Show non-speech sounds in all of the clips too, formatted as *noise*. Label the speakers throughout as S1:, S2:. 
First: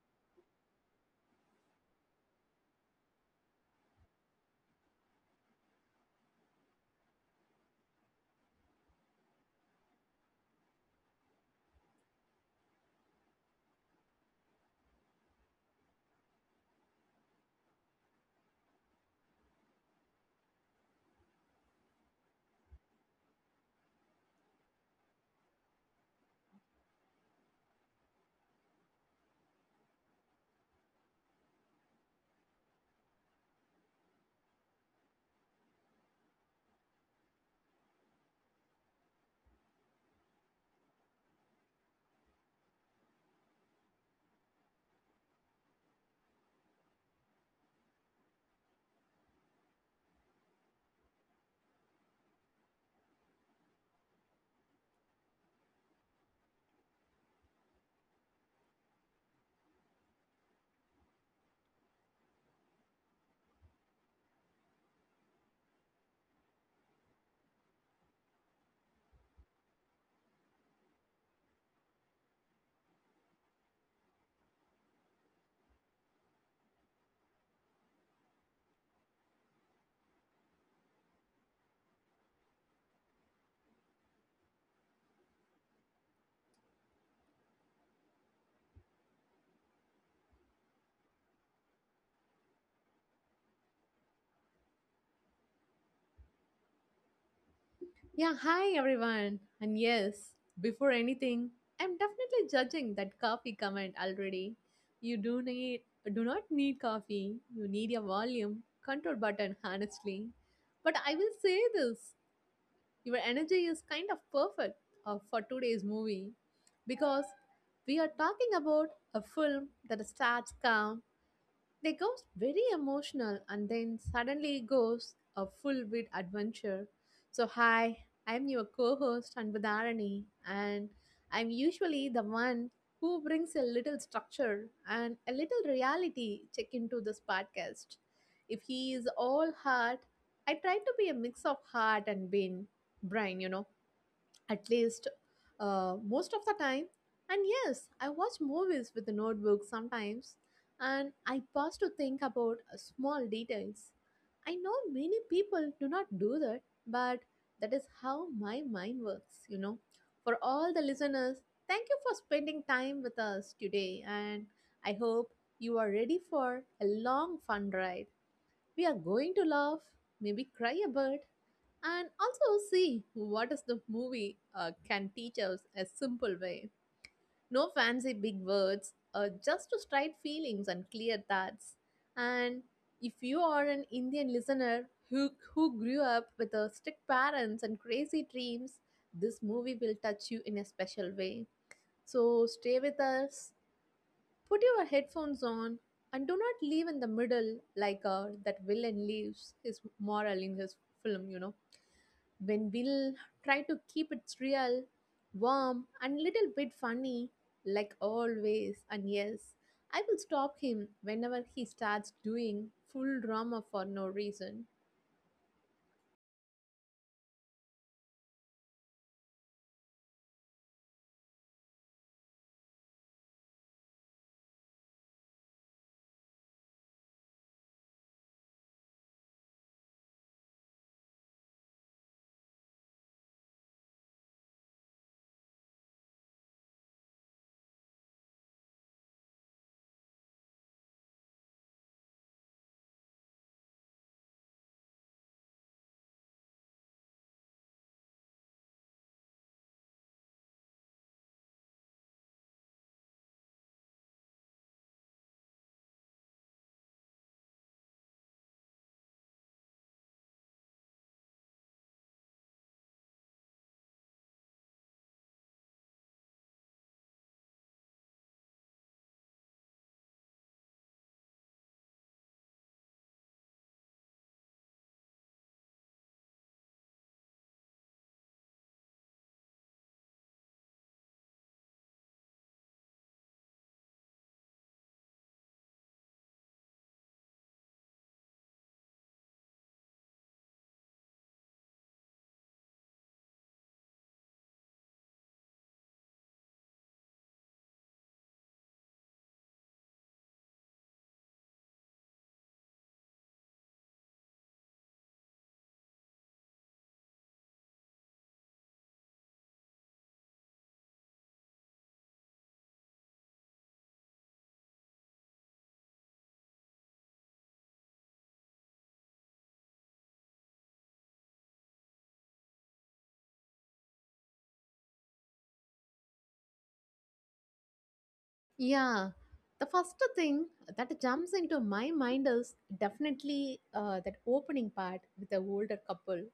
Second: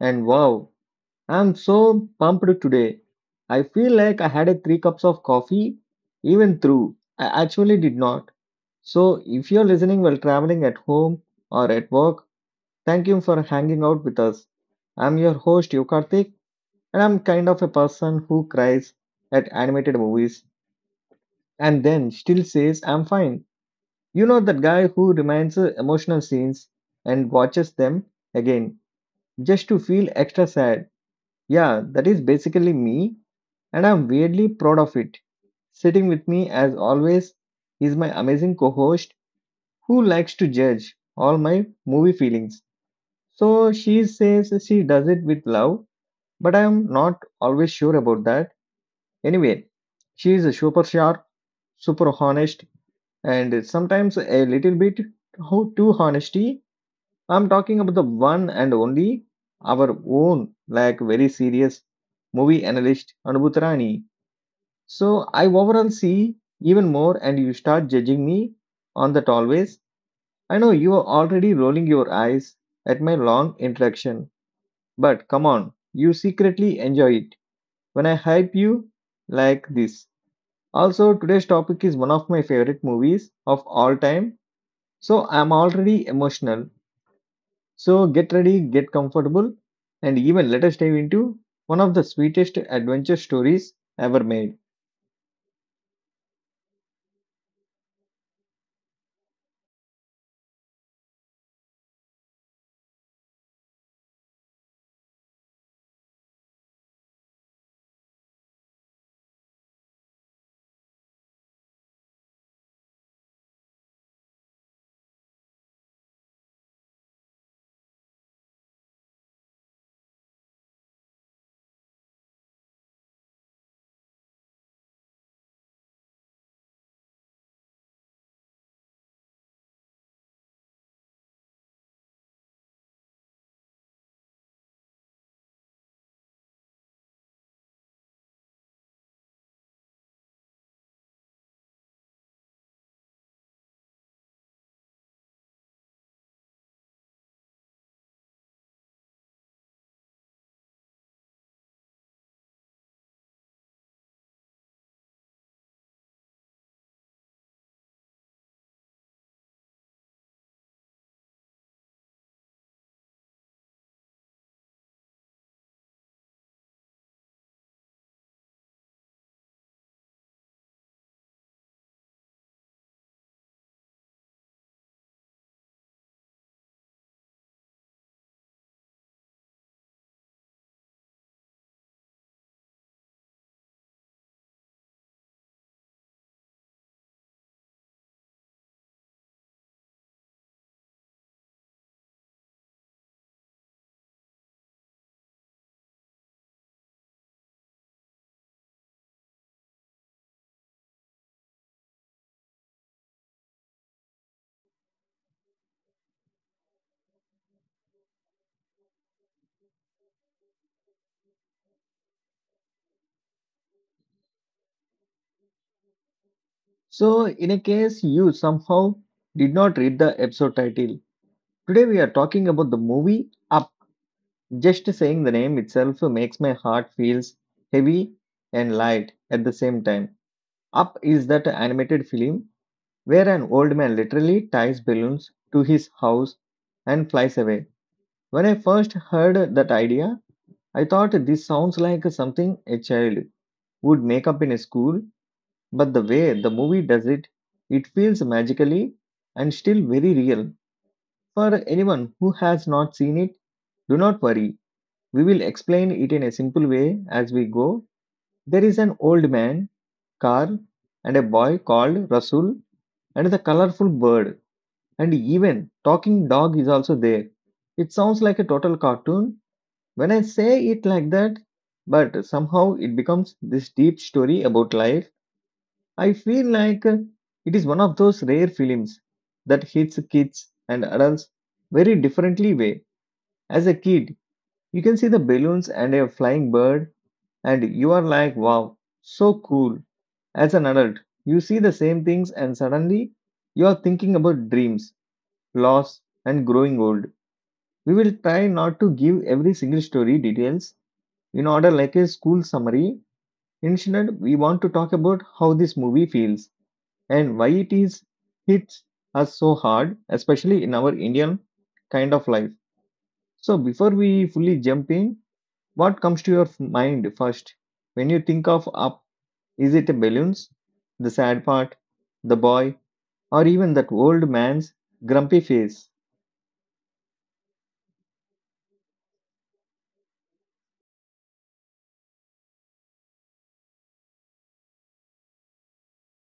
S1: And wow, I'm so pumped today. I feel like I had a three cups of coffee, even through. I actually did not. So if you're listening while traveling at home or at work, thank you for hanging out with us. I'm your host Yokarthik, and I'm kind of a person who cries at animated movies and then still says I'm fine. You know that guy who reminds emotional scenes and watches them again just to feel extra sad. Yeah, that is basically me, and I'm weirdly proud of it. Sitting with me, as always, is my amazing co host who likes to judge all my movie feelings. So she says she does it with love, but I'm not always sure about that. Anyway, she is super sharp, super honest, and sometimes a little bit too honesty. I'm talking about the one and only, our own, like very serious movie analyst, Anubhutarani. So I overall see even more, and you start judging me on that always. I know you are already rolling your eyes at my long interaction, but come on, you secretly enjoy it when I hype you like this. Also, today's topic is one of my favorite movies of all time, so I'm already emotional. So get ready, get comfortable, and even let us dive into one of the sweetest adventure stories ever made.
S2: Yeah, hi everyone. And yes, before anything, I'm definitely judging that coffee comment already. You do not need coffee. You need your volume control button *laughs* honestly. But I will say this, your energy is kind of perfect for today's movie because we are talking about a film that starts calm they goes very emotional and then suddenly goes a full wit adventure. So hi, I'm your co-host Anbudharani and I'm usually the one who brings a little structure and a little reality check into this podcast. If he is all heart, I try to be a mix of heart and brain, brain, at least most of the time. And yes, I watch movies with the notebook sometimes, and I pause to think about small details. I know many people do not do that, but that is how my mind works, you know. For all the listeners, thank you for spending time with us today, and I hope you are ready for a long, fun ride. We are going to laugh, maybe cry a bit, and also see what is the movie can teach us a simple way, no fancy big words, just to straight feelings and clear thoughts. And if you are an Indian listener who grew up with strict parents and crazy dreams, this movie will touch you in a special way. So stay with us, put your headphones on, and do not leave in the middle like that villain leaves his moral in his film, you know. When we'll try to keep it real, warm, and little bit funny, like always, and yes, I will stop him whenever he starts doing full drama for no reason.
S1: So, in a case you somehow did not read the episode title, today we are talking about the movie Up. Just saying the name itself makes my heart feels heavy and light at the same time. Up is that animated film where an old man literally ties balloons to his house and flies away. When I first heard that idea, I thought this sounds like something a child would make up in a school. But the way the movie does it, it feels magically and still very real. For anyone who has not seen it, do not worry. We will explain it in a simple way as we go. There is an old man, Carl, and a boy called Rasul, and the colorful bird, and even talking dog is also there. It sounds like a total cartoon when I say it like that, but somehow it becomes this deep story about life. I feel like it is one of those rare films that hits kids and adults very differently way. As a kid, you can see the balloons and a flying bird and you are like wow, so cool. As an adult, you see the same things and suddenly you are thinking about dreams, loss and growing old. We will try not to give every single story details in order like a school summary. Instead, we want to talk about how this movie feels and why it is hits us so hard, especially in our Indian kind of life. So before we fully jump in, what comes to your mind first when you think of up? Is it balloons, the sad part, the boy, or even that old man's grumpy face?
S2: Yeah, the first thing that jumps into my mind is definitely that opening part with the older couple.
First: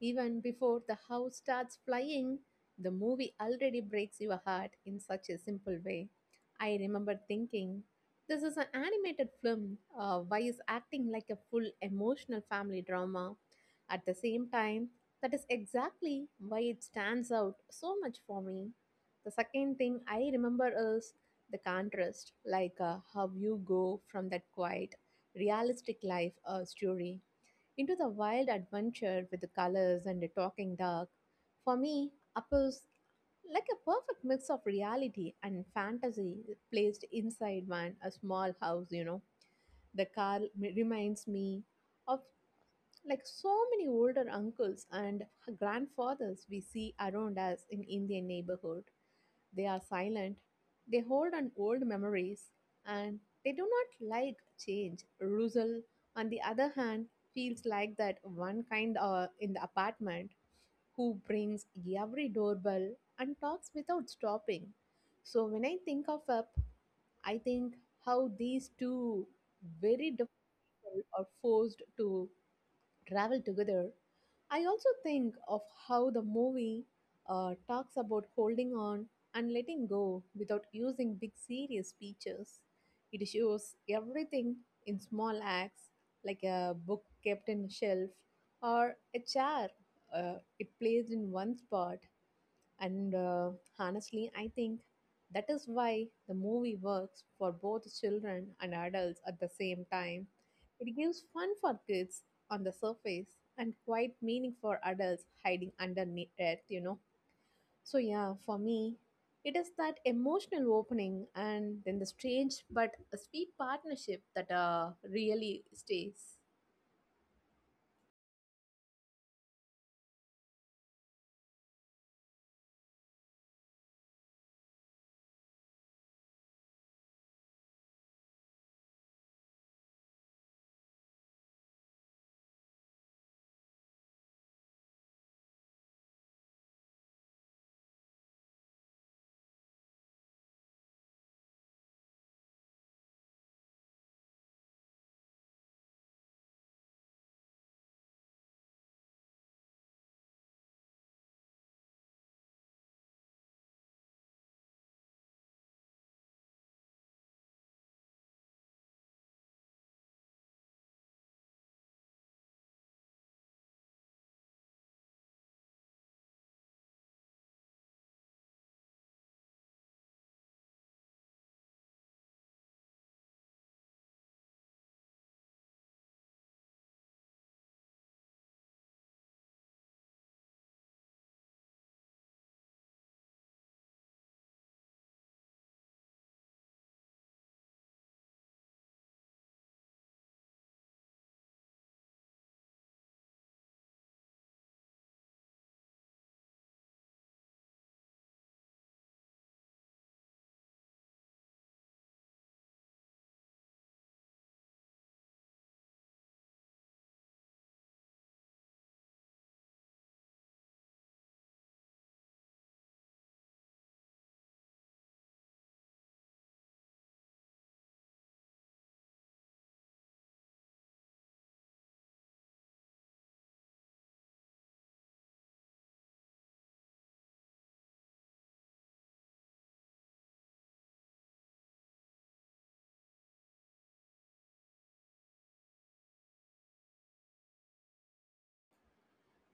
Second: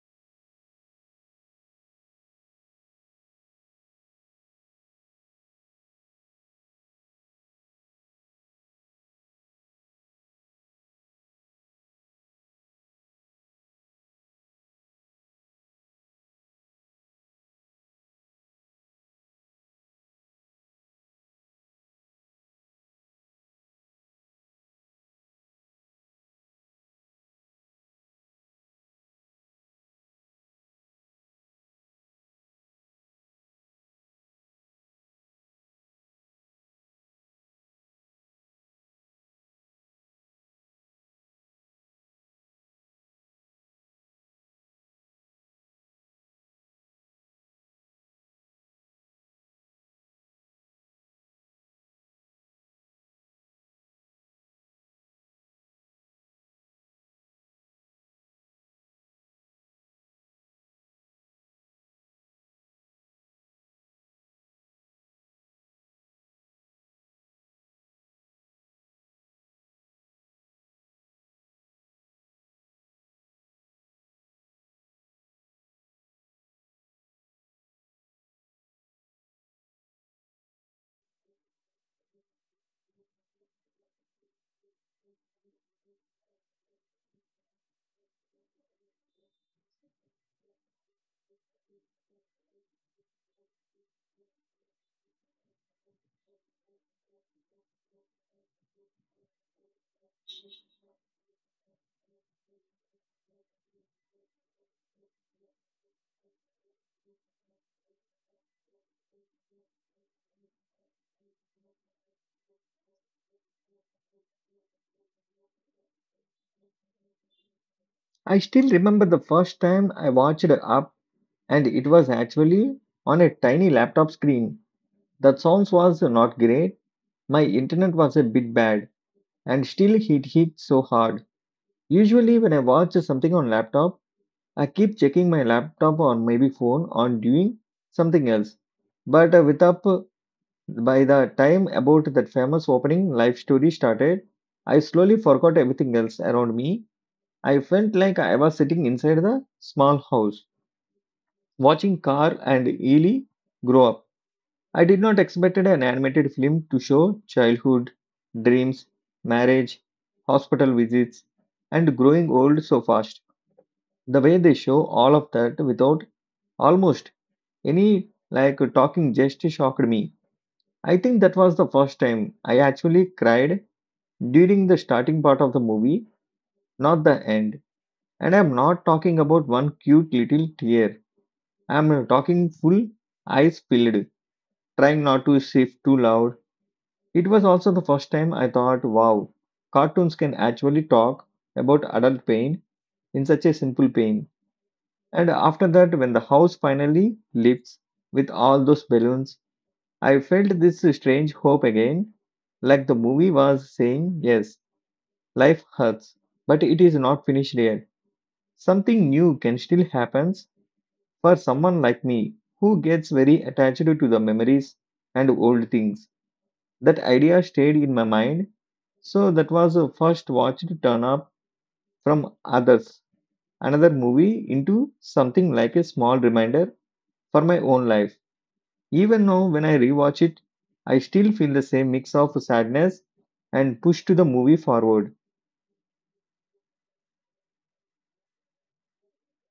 S2: Even before the house starts flying, the movie already breaks your heart in such a simple way. I remember thinking, this is an animated film. Why is acting like a full emotional family drama? At the same time, that is exactly why it stands out so much for me. The second thing I remember is the contrast, like how you go from that quiet, realistic life story into the wild adventure with the colors and the talking dog. For me, apples like a perfect mix of reality and fantasy placed inside one a small house, you know. The reminds me of like so many older uncles and grandfathers we see around us in Indian neighborhood. They are silent, they hold on old memories, and they do not like change. Russell, on the other hand, feels like that one kind in the apartment who brings every doorbell and talks without stopping. So when I think of Up, I think how these two very different people are forced to travel together. I also think of how the movie talks about holding on and letting go without using big serious speeches. It shows everything in small acts, like a book kept in a shelf or a chair it placed in one spot. And Honestly, I think that is why the movie works for both children and adults at the same time. It gives fun for kids on the surface and quite meaning for adults hiding underneath it, you know. So, yeah, for me, it is that emotional opening and then the strange but a sweet partnership that really stays.
S1: I still remember the first time I watched up, and it was actually on a tiny laptop screen. The sounds was not great. My internet was a bit bad, and still it hit so hard. Usually, when I watch something on laptop, I keep checking my laptop or maybe phone on doing something else. But with up by the time about that famous opening live story started, I slowly forgot everything else around me. I felt like I was sitting inside the small house, watching Carl and Ely grow up. I did not expect an animated film to show childhood, dreams, marriage, hospital visits, and growing old so fast. The way they show all of that without almost any like talking just shocked me. I think that was the first time I actually cried during the starting part of the movie, not the end. And I'm not talking about one cute little tear. I'm talking full eyes filled, trying not to shift too loud. It was also the first time I thought, wow, cartoons can actually talk about adult pain in such a simple pain. And after that, when the house finally lifts with all those balloons, I felt this strange hope again, like the movie was saying, yes, life hurts, but it is not finished yet. Something new can still happen for someone like me who gets very attached to the memories and old things. That idea stayed in my mind, so that was the first watch to turn up from others, another movie into something like a small reminder for my own life. Even now, when I rewatch it, I still feel the same mix of sadness and push to the movie forward.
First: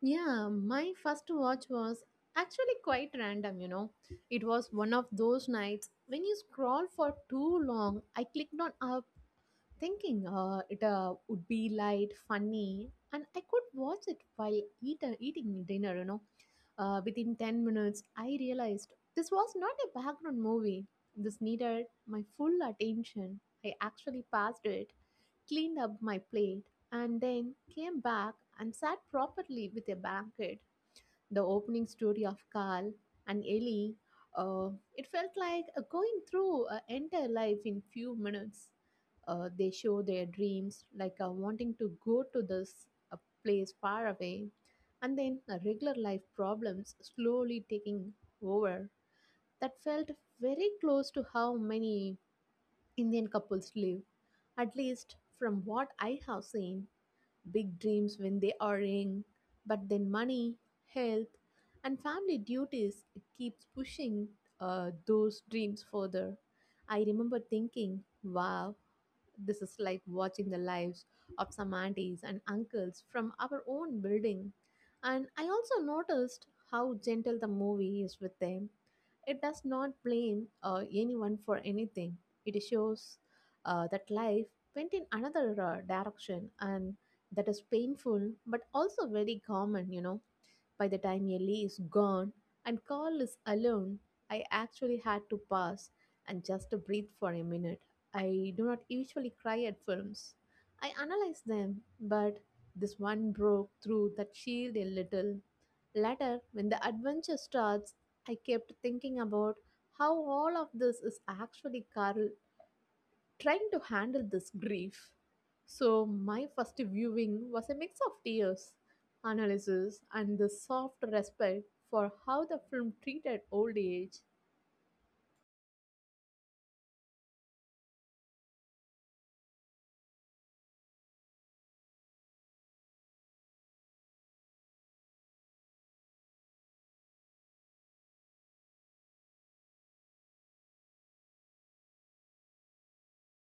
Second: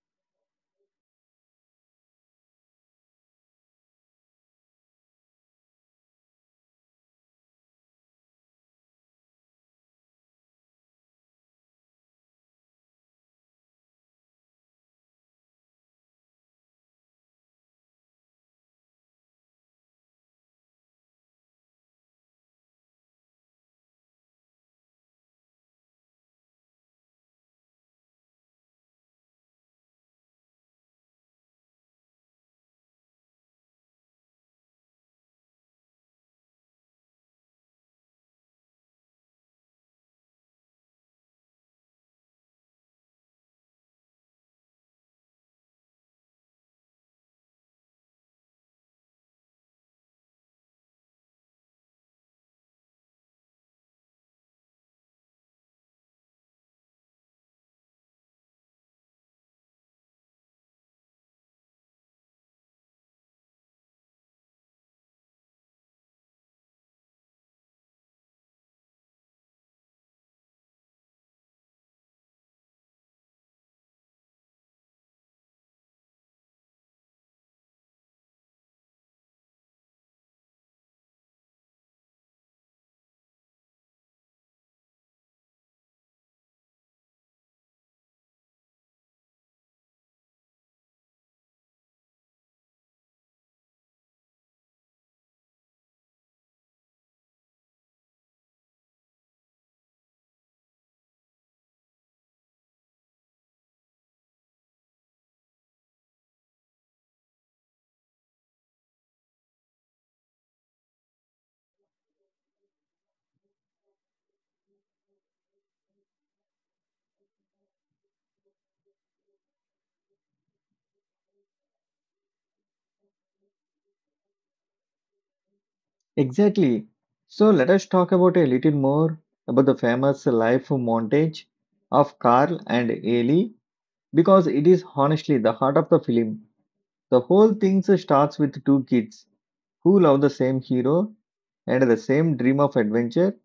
S2: Yeah, my first watch was actually quite random, you know. It was one of those nights when you scroll for too long. I clicked on Up thinking it would be light, funny, and I could watch it while eating dinner, you know. Within 10 minutes, I realized this was not a background movie. This needed my full attention. I actually passed it, cleaned up my plate, and then came back and sat properly with a blanket. The opening story of Carl and Ellie, uh, it felt like going through entire life in few minutes. They show their dreams, like wanting to go to this uh, place far away, and then regular life problems slowly taking over. That felt very close to how many Indian couples live, at least from what I have seen: big dreams when they are young, but then money, health, and family duties it keeps pushing those dreams further. I remember thinking, wow, this is like watching the lives of some aunties and uncles from our own building. And I also noticed how gentle the movie is with them. It does not blame anyone for anything. It shows that life went in another direction, and that is painful but also very common, you know. By the time Ellie is gone and Carl is alone, I actually had to pause and just breathe for a minute. I do not usually cry at films. I analyze them, but this one broke through that shield a little. Later, when the adventure starts, I kept thinking about how all of this is actually Carl trying to handle this grief. So, my first viewing was a mix of tears, analysis, and the soft respect for how the film treated old age.
S1: Exactly. So let us talk about a little more about the famous life montage of Carl and Ellie because it is honestly the heart of the film. The whole thing starts with two kids who love the same hero and the same dream of adventure.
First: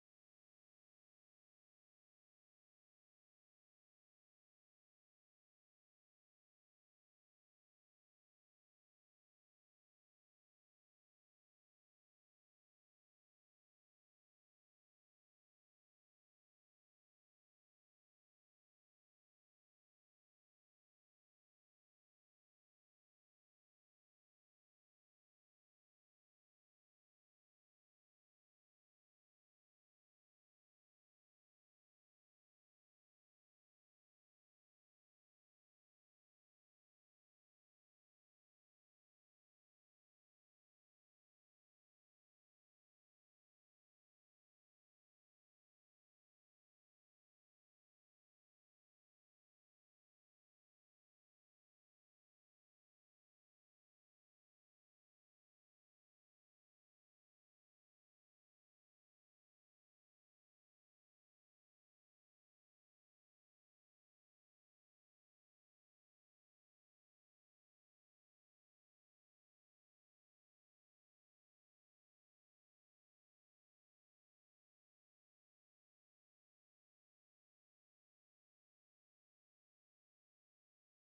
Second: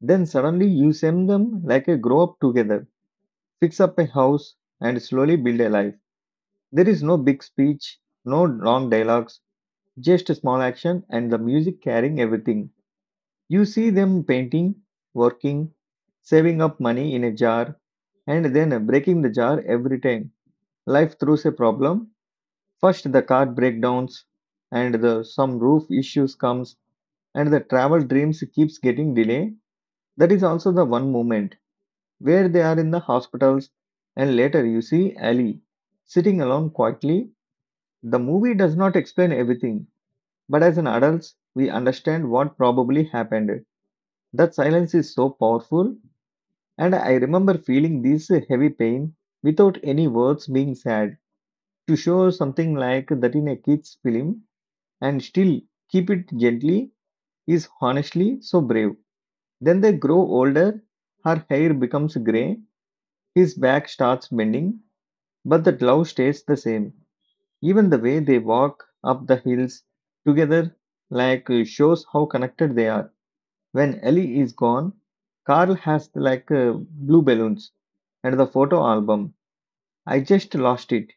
S1: Then suddenly you see them like a grow up together, fix up a house, and slowly build a life. There is no big speech, no long dialogues, just a small action and the music carrying everything. You see them painting, working, saving up money in a jar, and then breaking the jar every time. Life throws a problem. First the car breakdowns and the some roof issues comes and the travel dreams keeps getting delayed. That is also the one moment where they are in the hospitals and later you see Ali sitting alone quietly. The movie does not explain everything. But as an adults, we understand what probably happened. That silence is so powerful, and I remember feeling this heavy pain without any words being said. To show something like that in a kid's film and still keep it gently is honestly so brave. Then they grow older, her hair becomes grey, his back starts bending, but the glove stays the same. Even the way they walk up the hills together like shows how connected they are. When Ellie is gone, Carl has like blue balloons and the photo album. I just lost it.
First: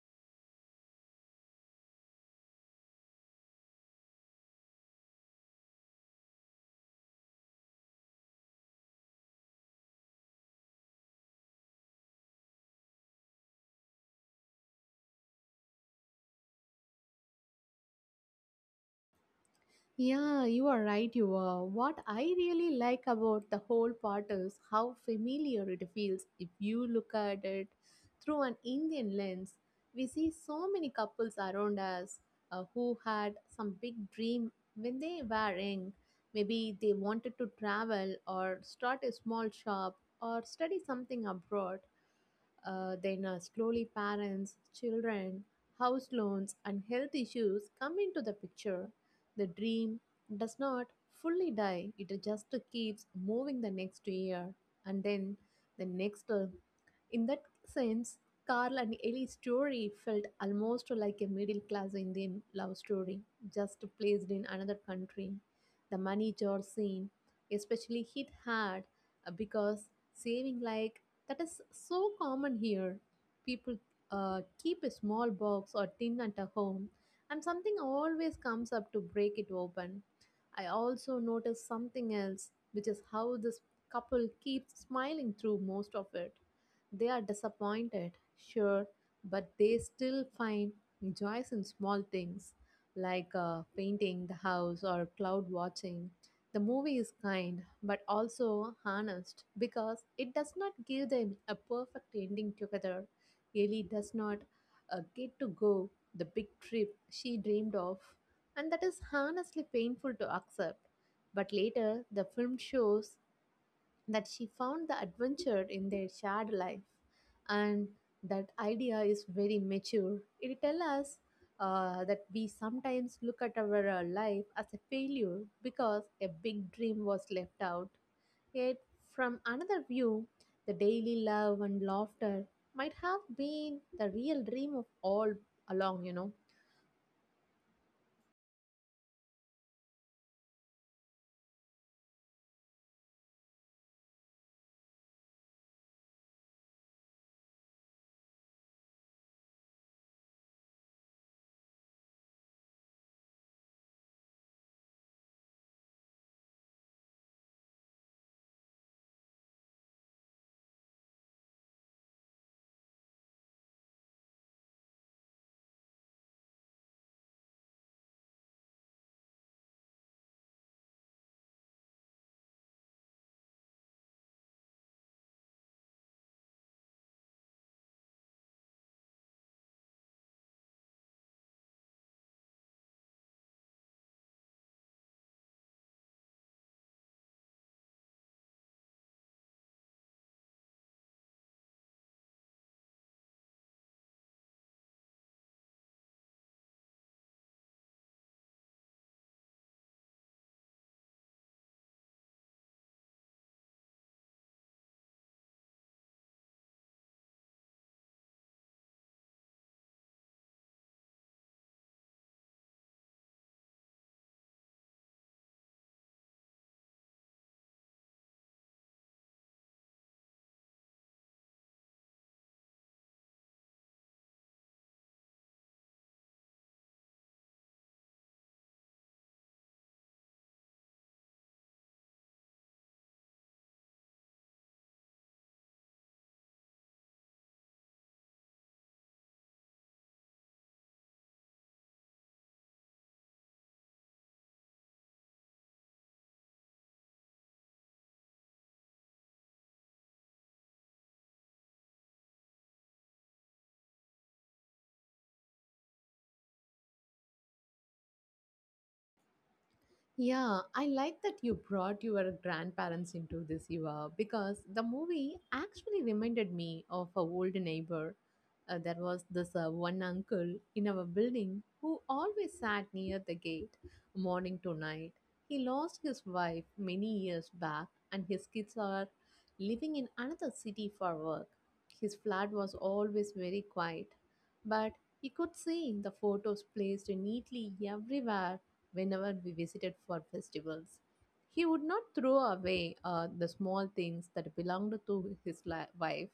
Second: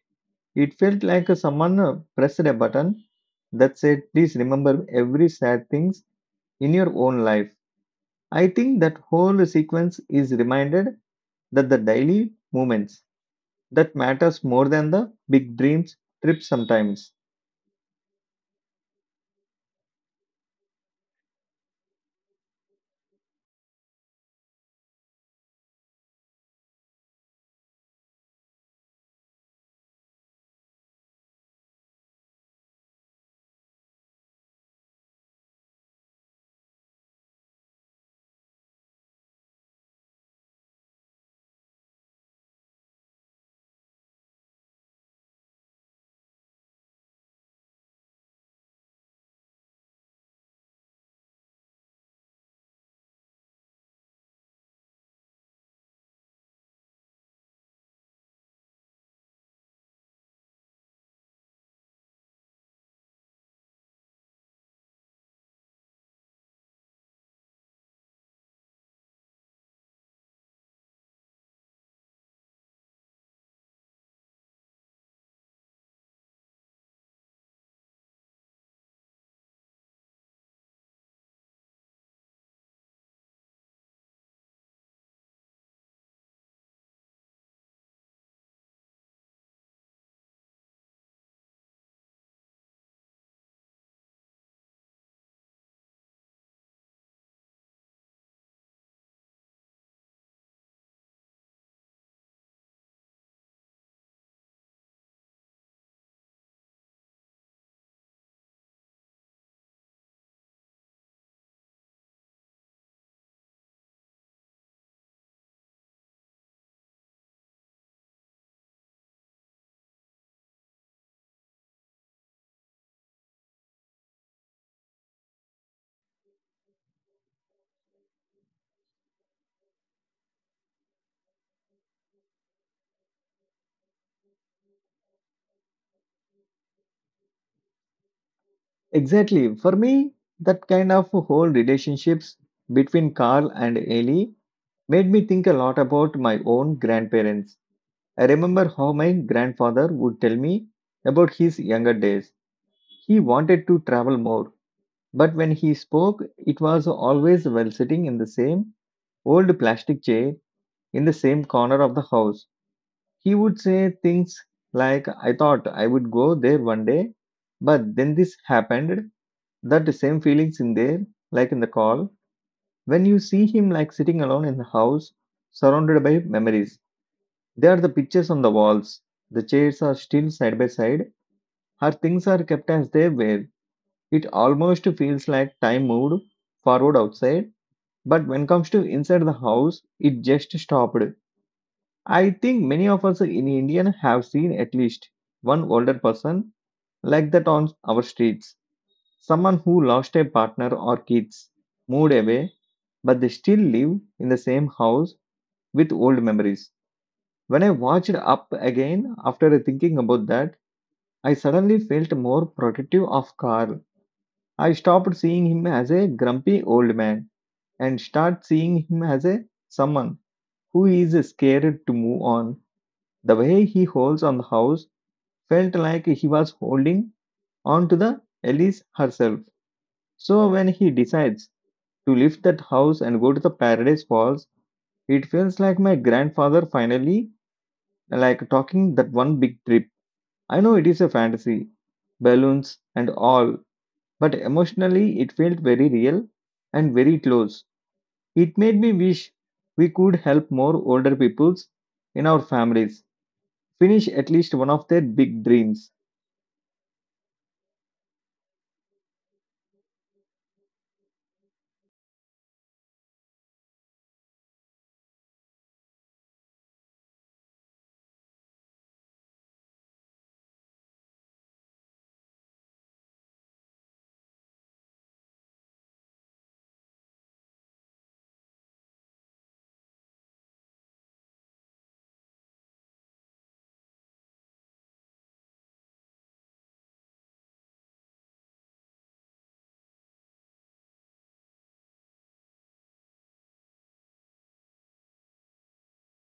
S1: It felt like someone pressed a button that said, "Please remember every sad things in your own life." I think that whole sequence is reminded that the daily moments that matters more than the big dreams trips sometimes.
S2: Yeah, you are right, you are. What I really like about the whole part is how familiar it feels if you look at it through an Indian lens. We see so many couples around us who had some big dream when they were young. Maybe they wanted to travel or start a small shop or study something abroad. Then, slowly, parents, children, house loans, and health issues come into the picture. The dream does not fully die, it just keeps moving the next year and then the next. In that sense, Carl and Ellie's story felt almost like a middle class Indian love story, just placed in another country. The money jar scene especially hit hard because saving like that is so common here. People keep a small box or tin at a home, and something always comes up to break it open. I also noticed something else, which is how this couple keeps smiling through most of it. They are disappointed, sure, but they still find joys in small things like painting the house or cloud watching. The movie is kind but also honest because it does not give them a perfect ending together. Ellie does not get to go the big trip she dreamed of, and that is honestly painful to accept. But later, the film shows that she found the adventure in their shared life, and that idea is very mature. It tells us that we sometimes look at our life as a failure because a big dream was left out, yet from another view the daily love and laughter might have been the real dream of all along, you know.
S1: Exactly. For me, that kind of whole relationships between Carl and Ellie made me think a lot about my own grandparents. I remember how my grandfather would tell me about his younger days. He wanted to travel more, but when he spoke, it was always while sitting in the same old plastic chair in the same corner of the house. He would say things like, I thought I would go there one day, but then this happened. That same feelings in there, like in the call, when you see him like sitting alone in the house, surrounded by memories. There are the pictures on the walls. The chairs are still side by side. Her things are kept as they were. It almost feels like time moved forward outside, but when comes to inside the house, it just stopped. I think many of us in India have seen at least one older person like that on our streets. Someone who lost a partner or kids, moved away, but they still live in the same house with old memories. When I watched up again after thinking about that, I suddenly felt more protective of Carl. I stopped seeing him as a grumpy old man and started seeing him as a someone who is scared to move on. The way he holds on the house felt like he was holding on to the Elise herself. So when he decides to leave that house and go to the Paradise Falls, it feels like my grandfather finally like talking that one big trip. I know it is a fantasy, balloons and all, but emotionally it felt very real and very close. It made me wish we could help more older peoples in our families finish at least one of their big dreams.
S2: Yeah, I like that you brought your grandparents into this, Eva, because the movie actually reminded me of a old neighbor. There was this one uncle in our building who always sat near the gate morning to night. He lost his wife many years back, and his kids are living in another city for work. His flat was always very quiet, but you could see the photos placed neatly everywhere whenever we visited for festivals. He would not throw away the small things that belonged to his wife,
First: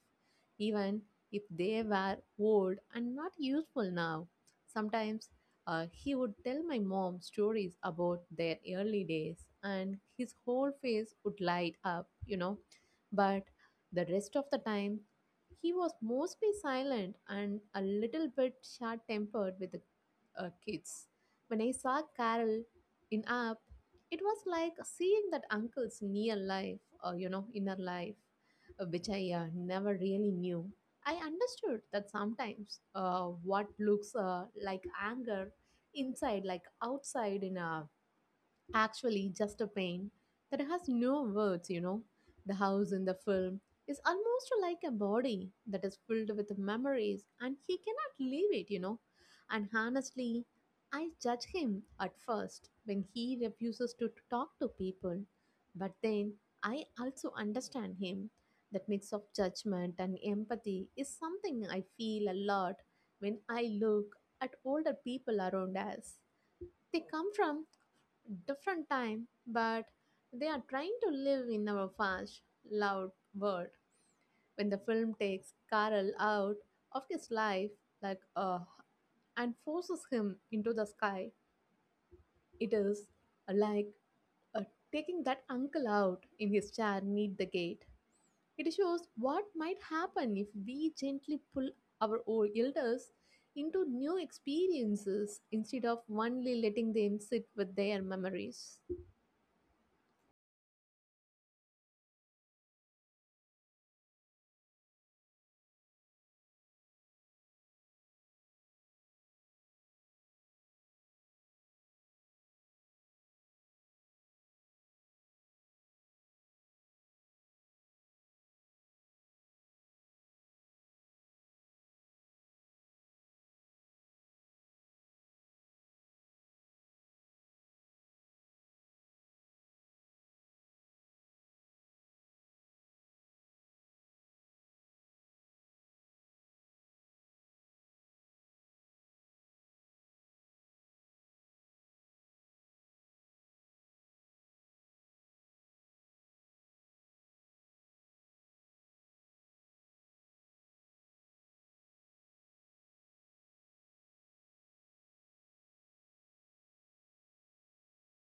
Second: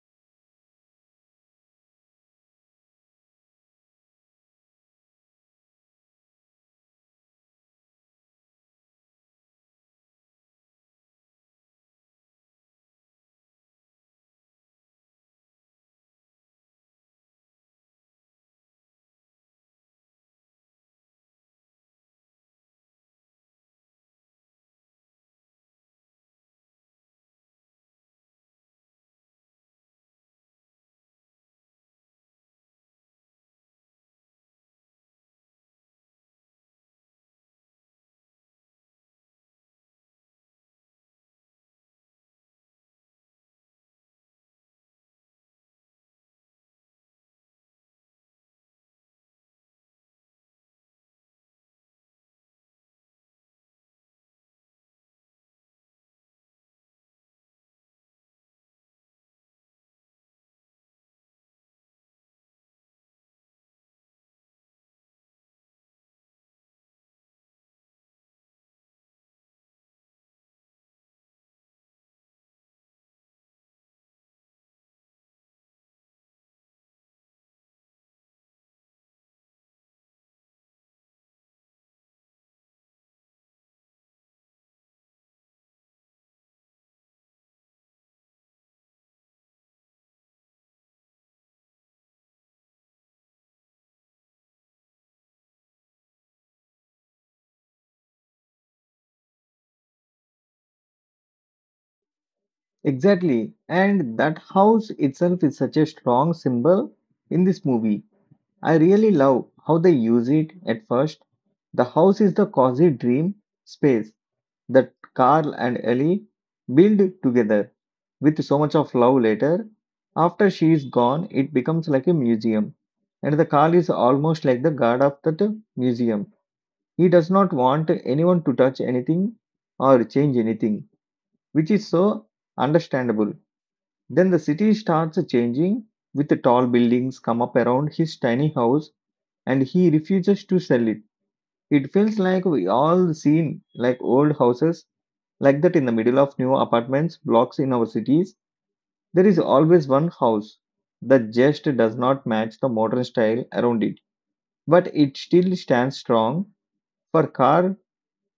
S2: even if they were old and not useful now. Sometimes he would tell my mom stories about their early days, and his whole face would light up, you know. But the rest of the time, he was mostly silent and a little bit short tempered with the kids. When I saw Carol in Up, it was like seeing that uncle's near life or, you know, inner life, which I never really knew. I understood that sometimes what looks like anger inside, like outside in a actually just a pain that has no words, you know. The house in the film is almost like a body that is filled with memories and he cannot leave it, you know. And honestly, I judge him at first when he refuses to talk to people, but then I also understand him. That mix of judgment and empathy is something I feel a lot when I look at older people around us. They come from different time, but they are trying to live in our fast, loud world. When the film takes Carl out of his life, like uh, and forces him into the sky, it is like uh, taking that uncle out in his chair meet the gate. It shows what might happen if we gently pull our old elders into new experiences instead of only letting them sit with their memories.
S1: Exactly, and that house itself is such a strong symbol in this movie. I really love how they use it at first. The house is the cozy dream space that Carl and Ellie build together with so much of love later. After she is gone, it becomes like a museum, and the Carl is almost like the guard of that museum. He does not want anyone to touch anything or change anything, which is so understandable. Then the city starts changing, with the tall buildings come up around his tiny house, and he refuses to sell it. It feels like we all seen like old houses like that, in the middle of new apartments blocks in our cities. There is always one house that just does not match the modern style around it, but it still stands strong for car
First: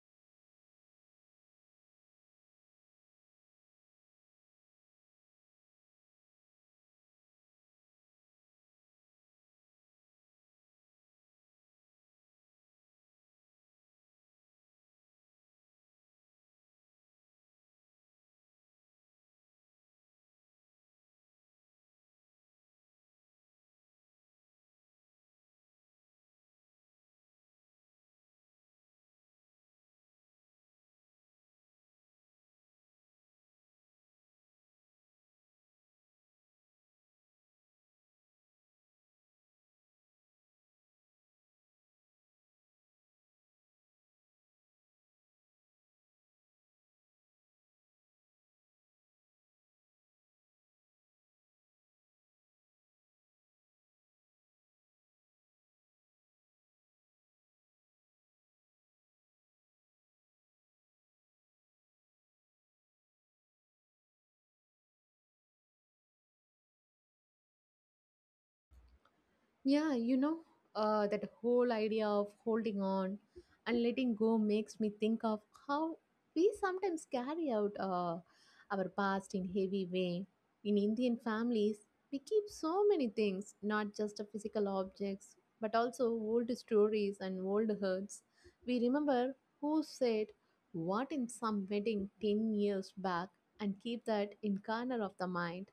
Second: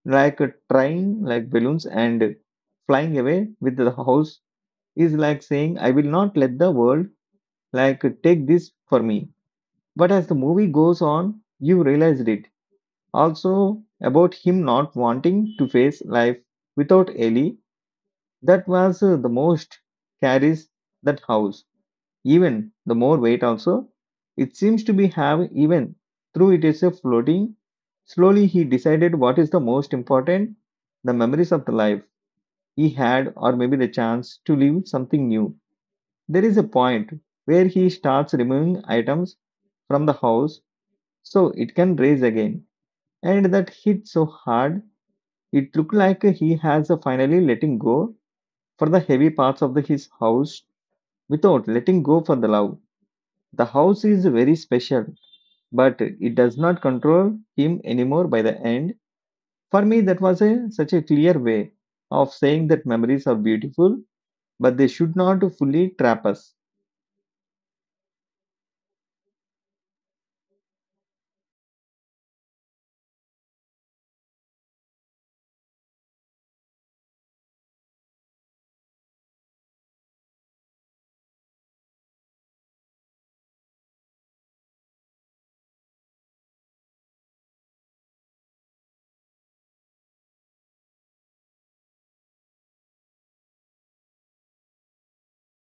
S1: like a train, like balloons, and flying away with the house is like saying, I will not let the world like take this for me. But as the movie goes on, you realized it. Also about him not wanting to face life without Ellie, that was the most carries that house even the more weight also. It seems to be have even through it is a floating, slowly he decided what is the most important, the memories of the life he had, or maybe the chance to live something new. There is a point where he starts removing items from the house so it can raise again, and that hit so hard. It looked like he has finally letting go for the heavy parts of his house without letting go for the love. The house is very special, but it does not control him anymore by the end. For me, that was a, such a clear way of saying that memories are beautiful, but they should not fully trap us.
S2: Yeah, you know, that whole idea of holding on and letting go makes me think of how we sometimes carry out our past in heavy way. In Indian families, we keep so many things, not just the physical objects, but also old stories and old hurts. We remember who said what in some wedding 10 years back and keep that in corner of the mind.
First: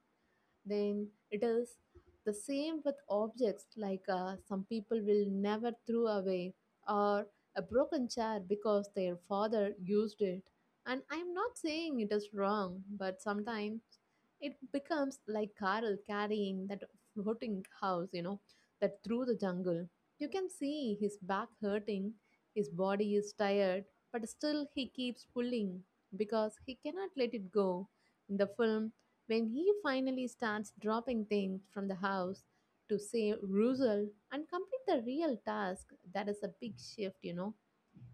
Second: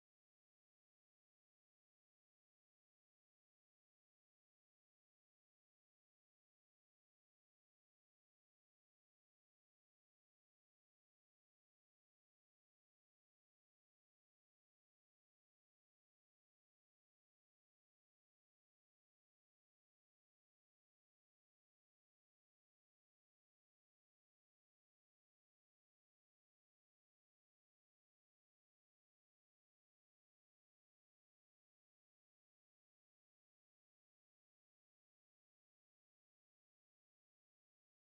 S2: Then it is the same with objects like some people will never throw away or a broken chair because their father used it, and I'm not saying it is wrong, but sometimes it becomes like Carl carrying that floating house, that through the jungle. You can see his back hurting, his body is tired, but still he keeps pulling because he cannot let it go. In the film, when he finally starts dropping things from the house to save Russell and complete the real task, that is a big shift, you know.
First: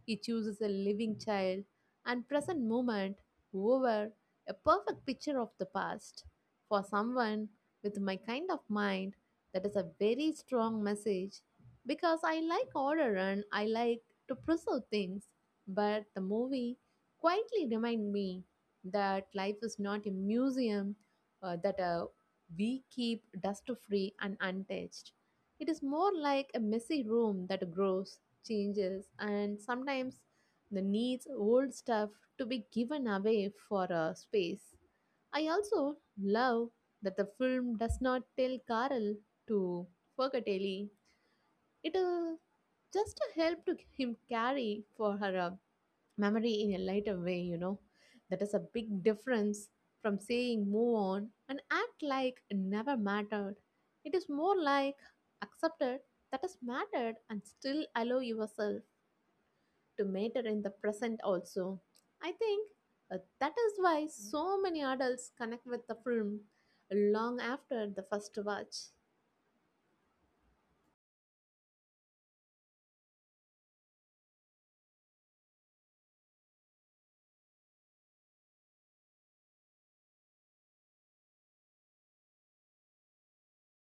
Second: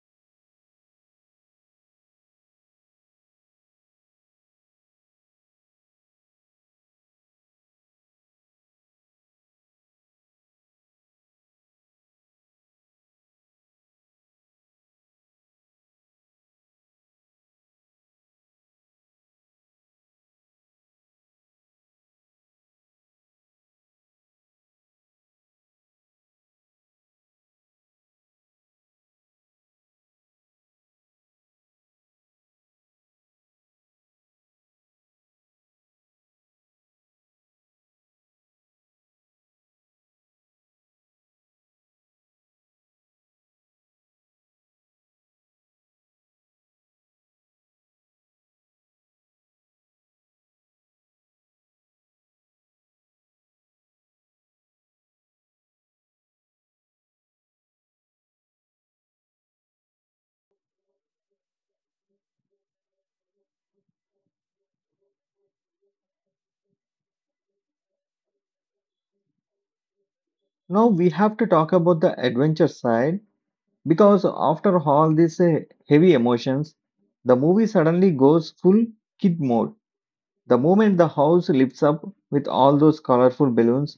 S2: He chooses a living child and present moment over a perfect picture of the past. For someone with my kind of mind, that is a very strong message because I like order and I like to preserve things. But the movie quietly remind me that life is not a museum that we keep dust free and untouched. It is more like a messy room that grows, changes, and sometimes the needs old stuff to be given away for a space. I also love that the film does not tell Carl to forget Ellie. It just to help to him carry for her memory in a lighter way, you know. That is a big difference from saying move on and act like it never mattered. It is more like accepted that has mattered and still allow yourself to matter in the present also. I think that is why so many adults connect with the film long after the first watch.
S1: Now we have to talk about the adventure side because after all these heavy emotions, the movie suddenly goes full kid mode. The moment the house lifts up with all those colorful balloons,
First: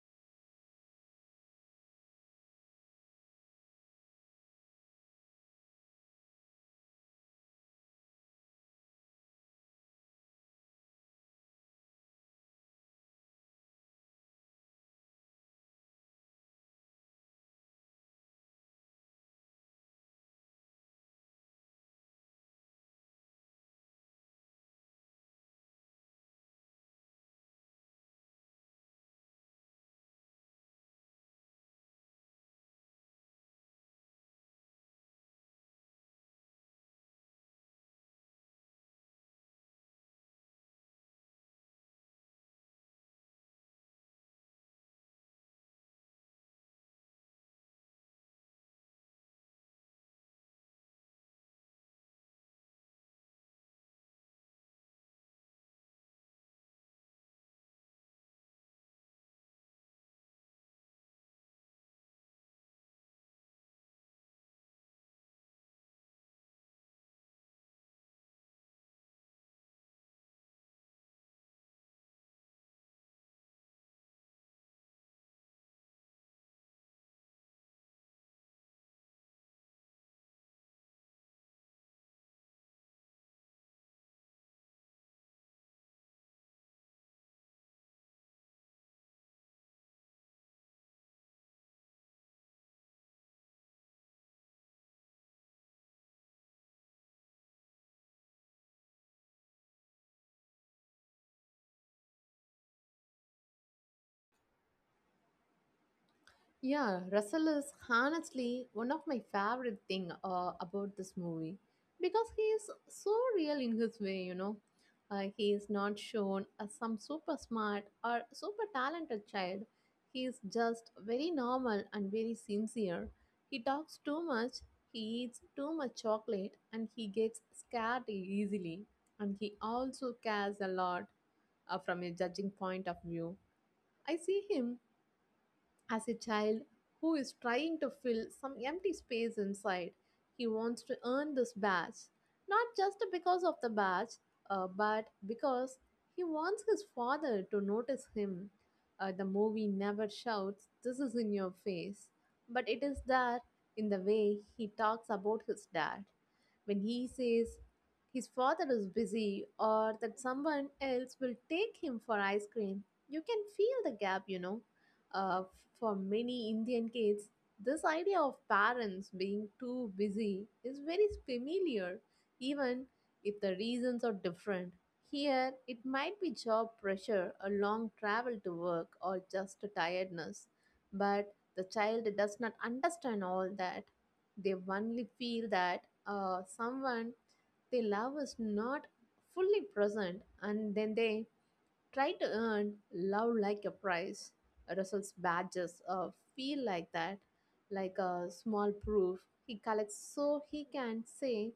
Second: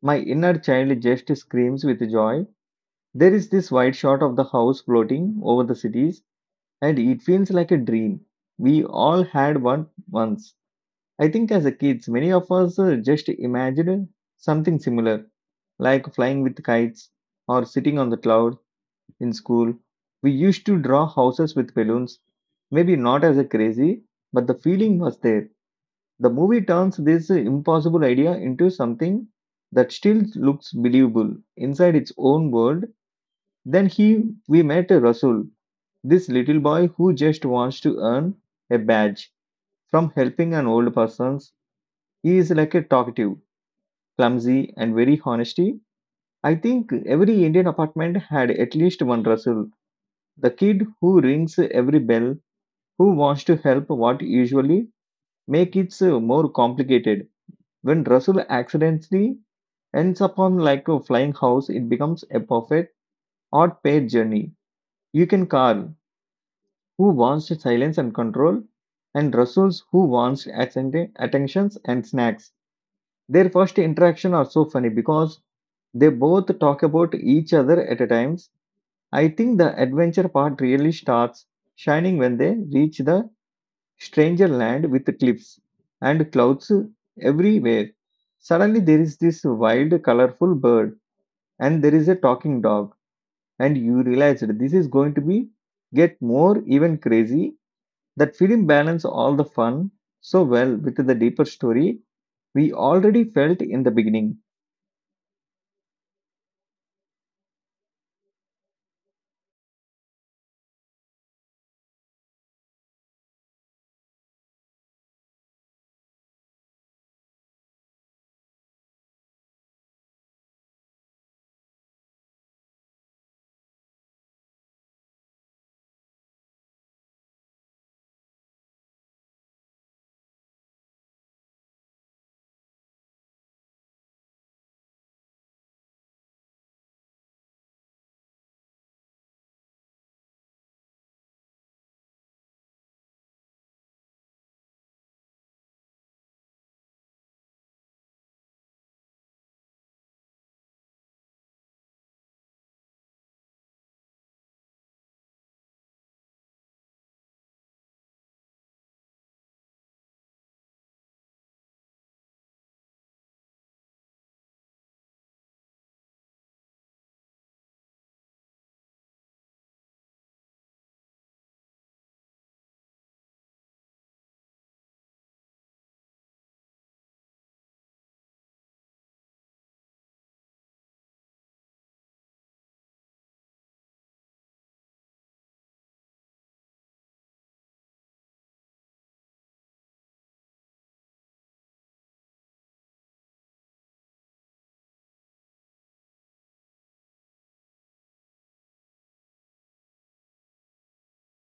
S1: my inner child just screams with joy. There is this wide shot of the house floating over the cities, and it feels like a dream. We all had one once. I think as a kids, many of us just imagined something similar, like flying with kites or sitting on the cloud in school. We used to draw houses with balloons. Maybe not as a crazy, but the feeling was there. The movie turns this impossible idea into something that still looks believable inside its own world. Then he, we met Rasul, this little boy who just wants to earn a badge from helping an old person. He is like a talkative, clumsy, and very honesty. I think every Indian apartment had at least one Rasul, the kid who rings every bell, who wants to help what usually make it more complicated. When Rasul accidentally ends upon like a flying house, it becomes a perfect odd paid journey. You can call who wants silence and control, and Russell's who wants attentions and snacks. Their first interaction are so funny because they both talk about each other at a times. I think the adventure part really starts shining when they reach the stranger land with cliffs and clouds everywhere. Suddenly there is this wild colorful bird and there is a talking dog, and you realize that this is going to be get more even crazy. That film balanced all the fun so well with the deeper story we already felt in the beginning.
S2: Yeah, Russell is honestly one of my favorite thing about this movie because he is so real in his way, you know. He is not shown as some super smart or super talented child. He is just very normal and very sincere. He talks too much, he eats too much chocolate, and he gets scared easily. And he also cares a lot from a judging point of view. I see him as a child who is trying to fill some empty space inside. He wants to earn this badge, not just because of the badge, but because he wants his father to notice him. The movie never shouts, "This is in your face," but it is there in the way he talks about his dad. When he says his father is busy or that someone else will take him for ice cream, you can feel the gap, you know. uh, for many Indian kids, this idea of parents being too busy is very familiar, even if the reasons are different. Here, it might be job pressure, a long travel to work, or just a tiredness. But the child does not understand all that. They only feel that someone they love is not fully present, and then they try to earn love like a prize. Russell's badges feel like that, like a small proof he collects so he can say,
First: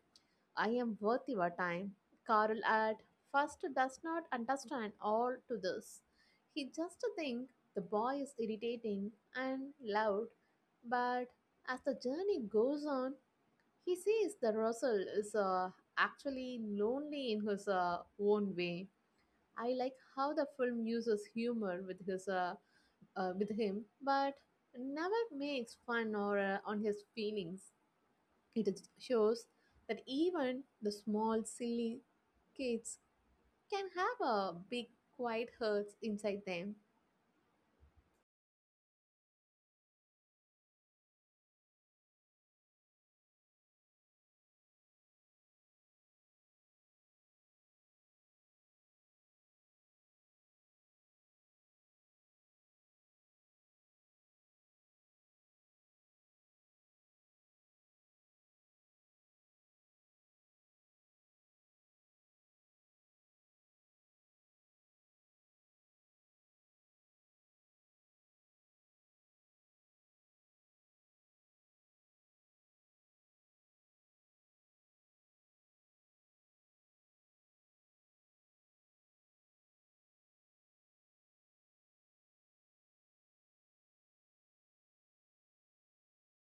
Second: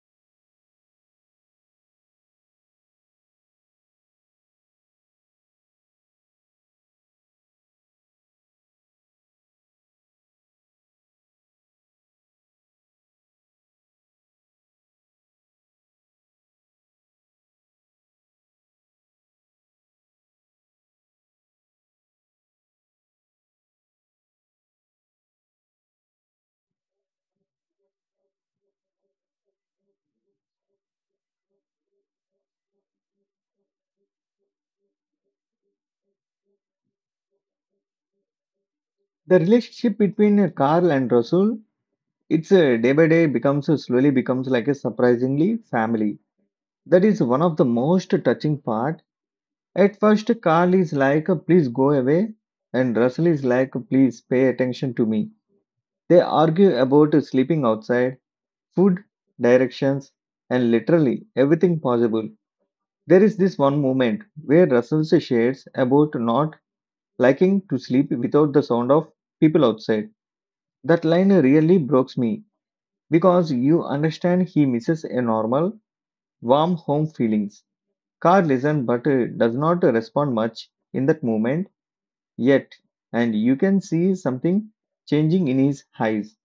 S2: "I am worth your time." Carl at first does not understand all to this. He just thinks the boy is irritating and loud, but as the journey goes on, he sees that Russell is actually lonely in his own way. I like how the film uses humor with his with him, but never makes fun or on his feelings. It shows that even the small silly kids can have a big quiet hurts inside them.
S1: The relationship between Carl and Rasul, it's day by day becomes slowly becomes like a surprisingly family. That is one of the most touching part. At first, Carl is like, "Please go away," and Russell is like, "Please pay attention to me." They argue about sleeping outside, food, directions, and literally everything possible. There is this one moment where Russell shares about not liking to sleep without the sound of people outside. That line really broke me because you understand he misses a normal, warm home feelings. Car listens but does not respond much in that moment yet, and you can see something changing in his eyes.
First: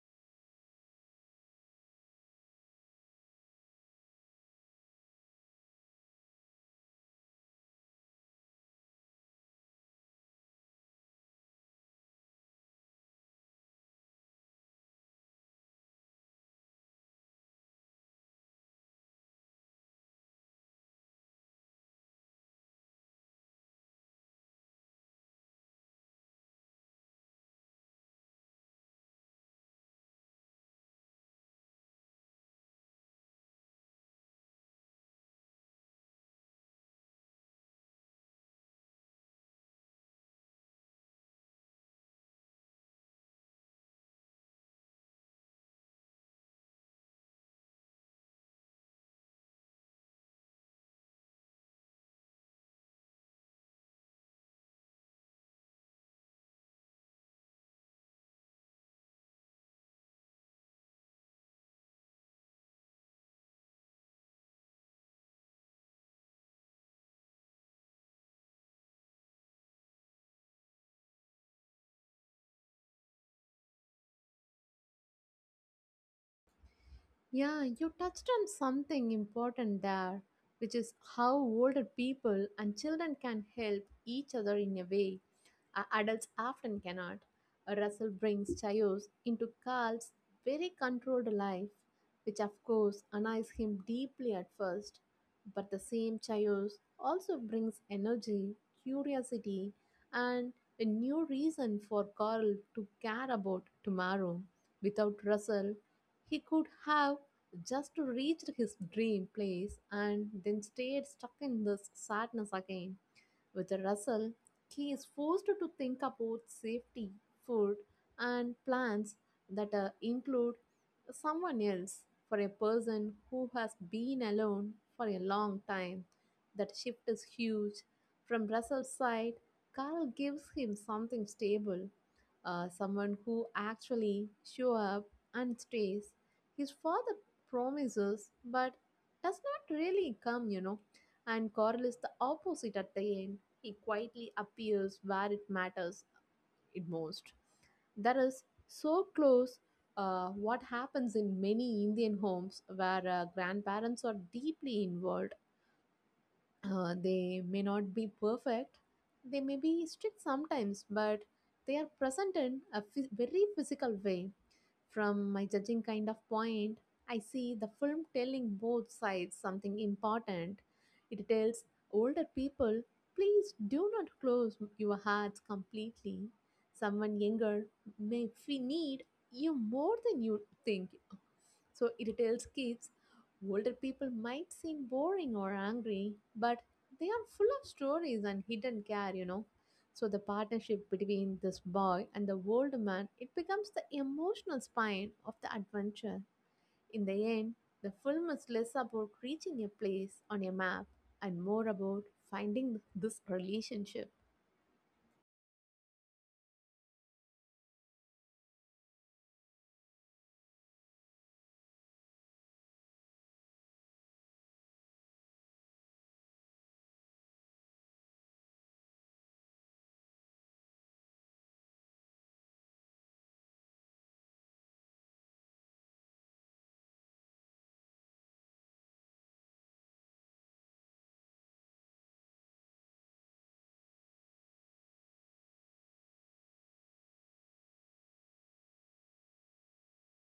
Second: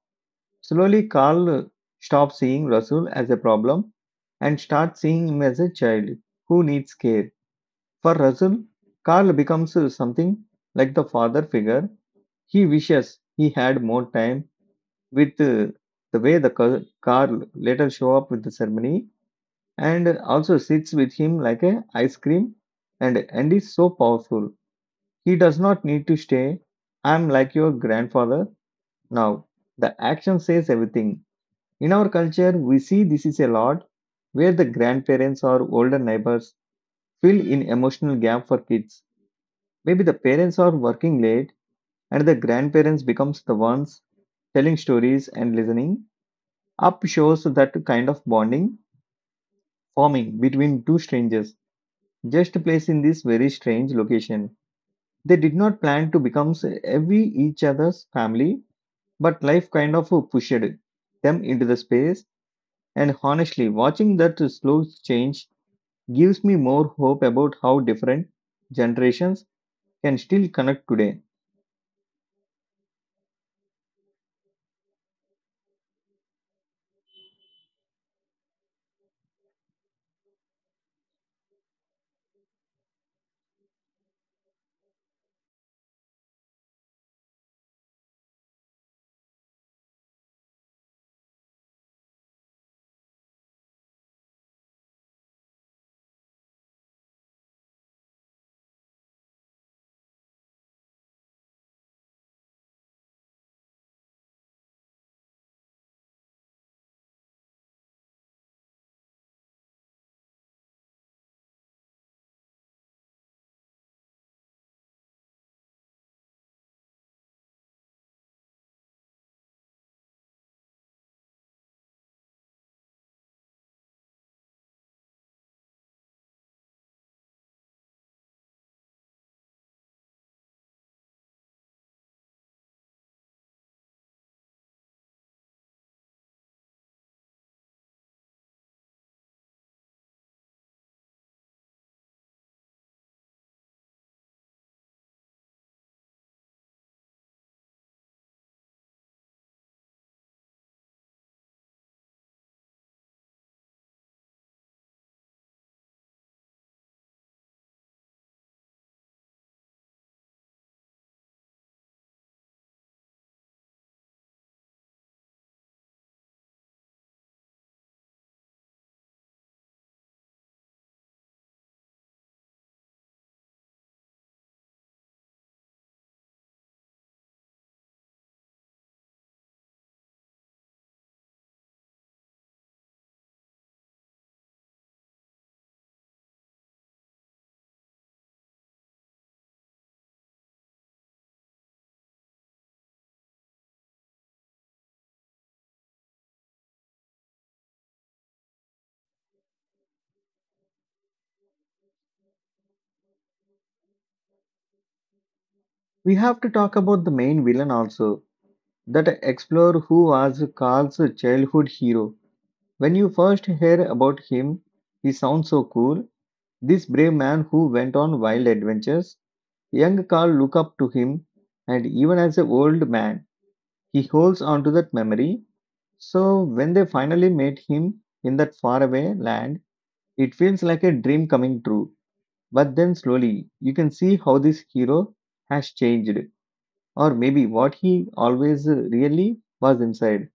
S1: Slowly, Carl stops seeing Russell as a problem and starts seeing him as a child who needs care. For Russell, Carl becomes something like the father figure. He wishes he had more time with the way the Carl later show up with the ceremony and also sits with him like a ice cream and is so powerful. He does not need to stay. I'm like your grandfather now. The action says everything. In our culture, we see this is a lot where the grandparents or older neighbors fill in emotional gap for kids. Maybe the parents are working late and the grandparents becomes the ones telling stories and listening. Up shows that kind of bonding forming between two strangers just placed in this very strange location. They did not plan to become every each other's family, but life kind of pushed them into the space. And honestly, watching that slow change gives me more hope about how different generations can still connect today.
S2: Yeah, you touched on something important there, which is how older people and children can help each other in a way adults often cannot. Russell brings chaos into Carl's very controlled life, which of course annoys him deeply at first. But the same chaos also brings energy, curiosity, and a new reason for Carl to care about tomorrow. Without Russell, he could have just to reach his dream place and then stayed stuck in this sadness again. With Russell, he is forced to think about safety, food, and plans that include someone else. For a person who has been alone for a long time, that shift is huge. From Russell's side, Carl gives him something stable, someone who actually show up and stays. His father promises, but does not really come, you know. And Carl is the opposite at the end. He quietly appears where it matters it most. That is so close what happens in many Indian homes where grandparents are deeply involved. They may not be perfect, they may be strict sometimes, but they are present in a very physical way. From my judging kind of point, I see the film telling both sides something important. It tells older people, please do not close your hearts completely. Someone younger may need you more than you think. So it tells kids older people might seem boring or angry, but they are full of stories and hidden care, you know. So the partnership between this boy and the old man, it becomes the emotional spine of the adventure. In the end, the film is less about reaching a place on a map and more about finding this relationship.
S1: We have to talk about the main villain also, that explorer who was Carl's childhood hero. When you first hear about him, he sounds so cool. This brave man who went on wild adventures, young Carl look up to him, and even as an old man, he holds on to that memory. So when they finally met him in that faraway land, it feels like a dream coming true. But then slowly, you can see how this hero has changed, or maybe what he always really was inside.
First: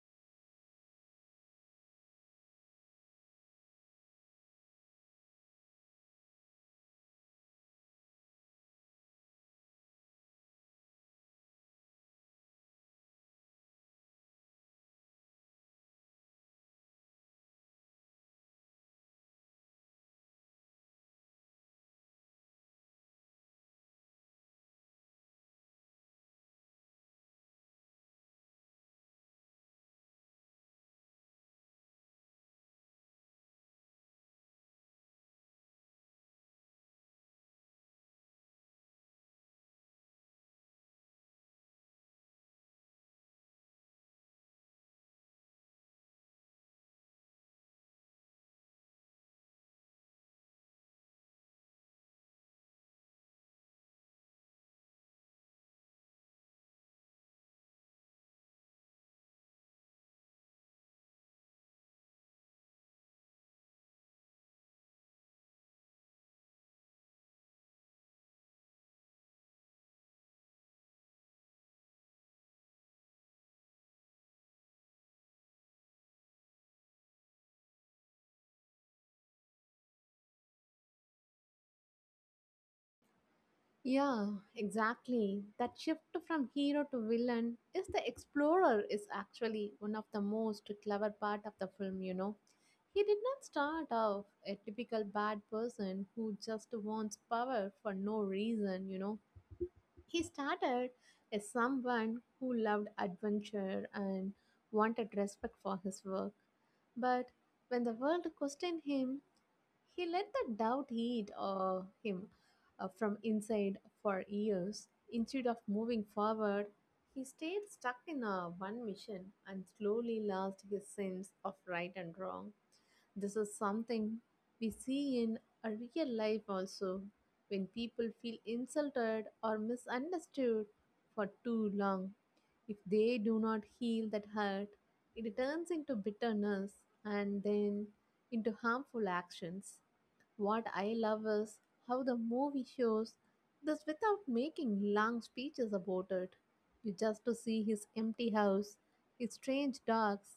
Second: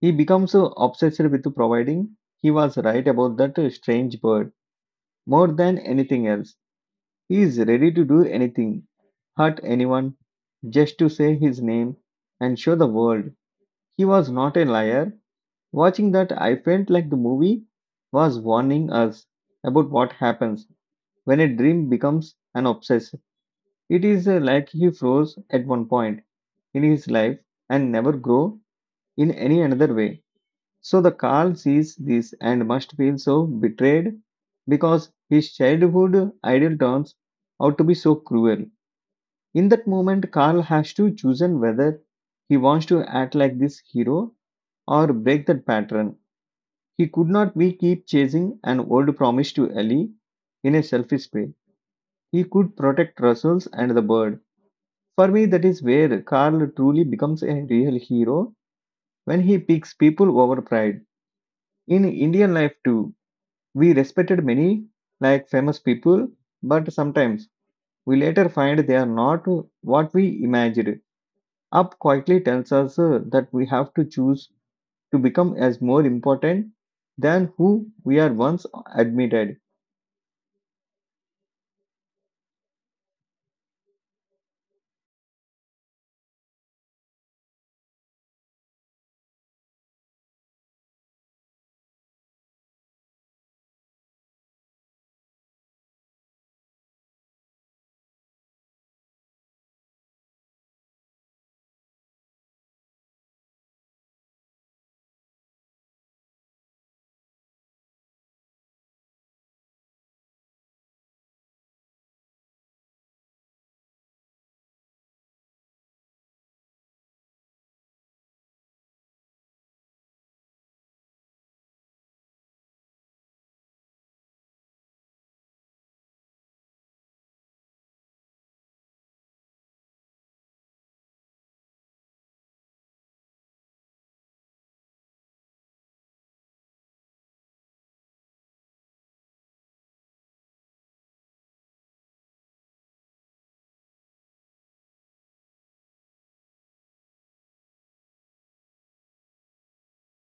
S1: He becomes so obsessed with providing. He was right about that strange bird. More than anything else, he is ready to do anything, hurt anyone, just to say his name and show the world he was not a liar. Watching that, I felt like the movie was warning us about what happens when a dream becomes an obsess. It is like he froze at one point in his life and never grew in any another way. So the Carl sees this and must feel so betrayed because his childhood idol turns out to be so cruel. In that moment, Carl has to choose whether he wants to act like this hero or break that pattern. He could not be keep chasing an old promise to Ellie in a selfish way. He could protect Russell's and the bird. For me, that is where Carl truly becomes a real hero when he picks people over pride. In Indian life, too, we respected many like famous people, but sometimes we later find they are not what we imagined. Up quietly tells us that we have to choose to become as more important than who we are once admitted.
S2: Yeah, exactly. That shift from hero to villain is the explorer is actually one of the most clever part of the film, you know. He did not start off a typical bad person who just wants power for no reason, you know. He started as someone who loved adventure and wanted respect for his work. But when the world questioned him, he let the doubt eat him from inside for years. Instead of moving forward, he stayed stuck in a one mission and slowly lost his sense of right and wrong. This is something we see in a real life also when people feel insulted or misunderstood for too long. If they do not heal that hurt, it turns into bitterness and then into harmful actions. What I love is how the movie shows this without making long speeches about it. You just to see his empty house, his strange dogs,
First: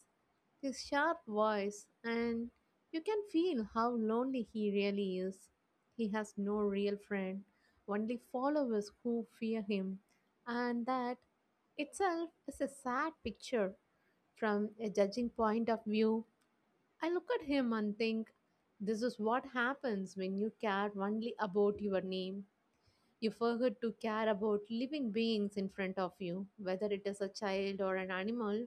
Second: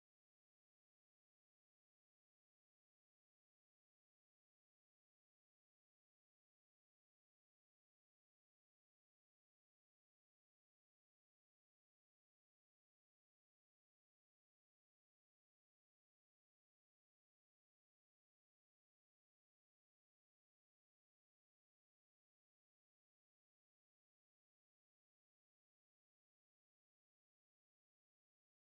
S2: his sharp voice, and you can feel how lonely he really is. He has no real friend, only followers who fear him, and that itself is a sad picture. From a judging point of view, I look at him and think, this is what happens when you care only about your name. You forget to care about living beings in front of you, whether it is a child or an animal.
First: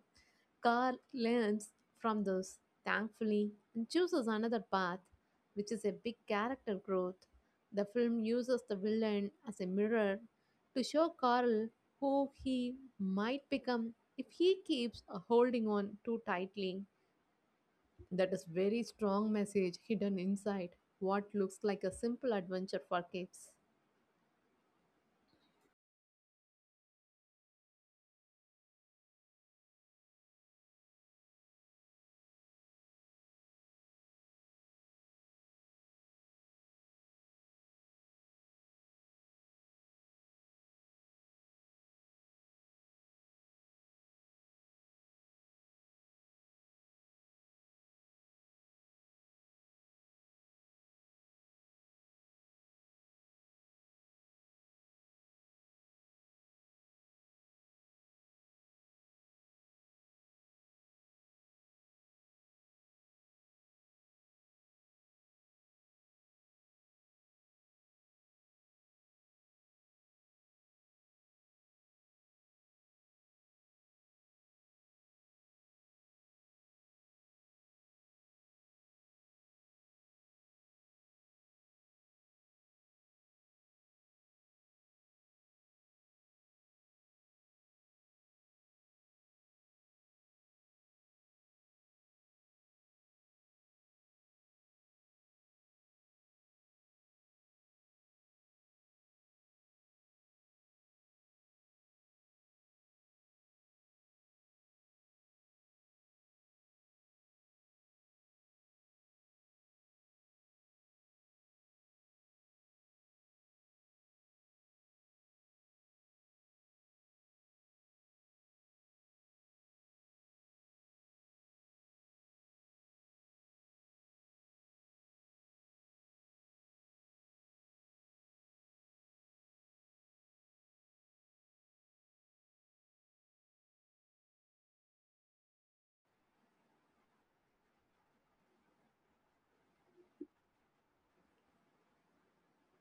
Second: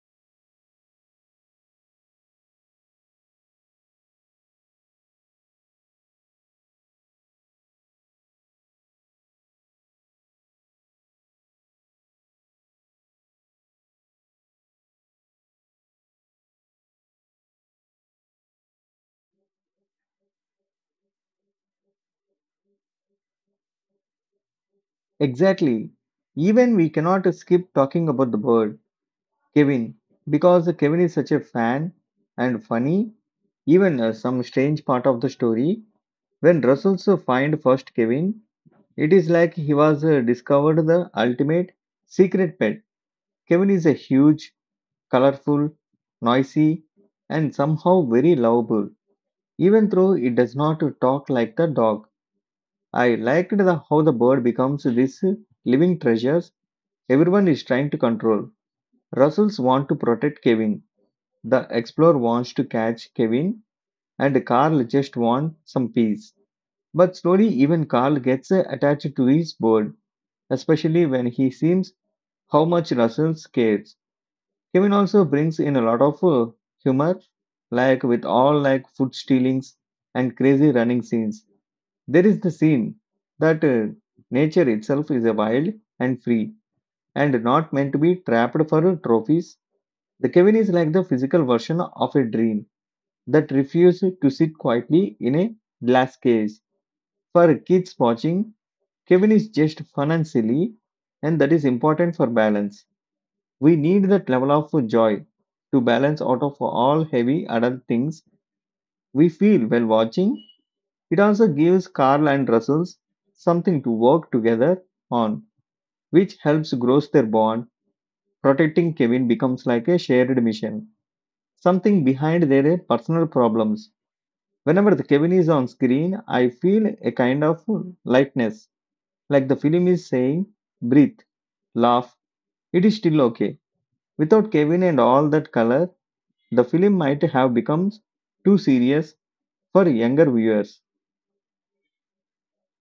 S2: Carl learns from this, thankfully, and chooses another path, which is a big character growth. The film uses the villain as a mirror to show Carl who he might become if he keeps holding on too tightly. That is very strong message hidden inside what looks like a simple adventure for kids.
S1: Exactly. Even we cannot skip talking about the bird Kevin, because Kevin is such a fan and funny. Even some strange part of the story when Russell's find first Kevin, it is like he was discovered the ultimate secret pet. Kevin is a huge, colorful, noisy, and somehow very lovable. Even though it does not talk like the dog, I liked the how the bird becomes this living treasures everyone is trying to control. Russells want to protect Kevin. The explorer wants to catch Kevin, and Carl just wants some peace. But slowly, even Carl gets attached to his bird, especially when he sees how much Russell cares. Kevin also brings in a lot of humor, like with all like food stealings and crazy running scenes. There is the scene that nature itself is a wild and free, and not meant to be trapped for trophies. The Kevin is like the physical version of a dream that refused to sit quietly in a glass case. For kids watching, Kevin is just fun and silly, and that is important for balance. We need that level of joy to balance out of all heavy adult things we feel while watching. It also gives Carl and Russell something to work together on, which helps grow their bond. Protecting Kevin becomes like a shared mission, something behind their personal problems. Whenever the Kevin is on screen, I feel a kind of lightness, like the film is saying, breathe, laugh, it is still okay. Without Kevin and all that color, the film might have become too serious for younger viewers.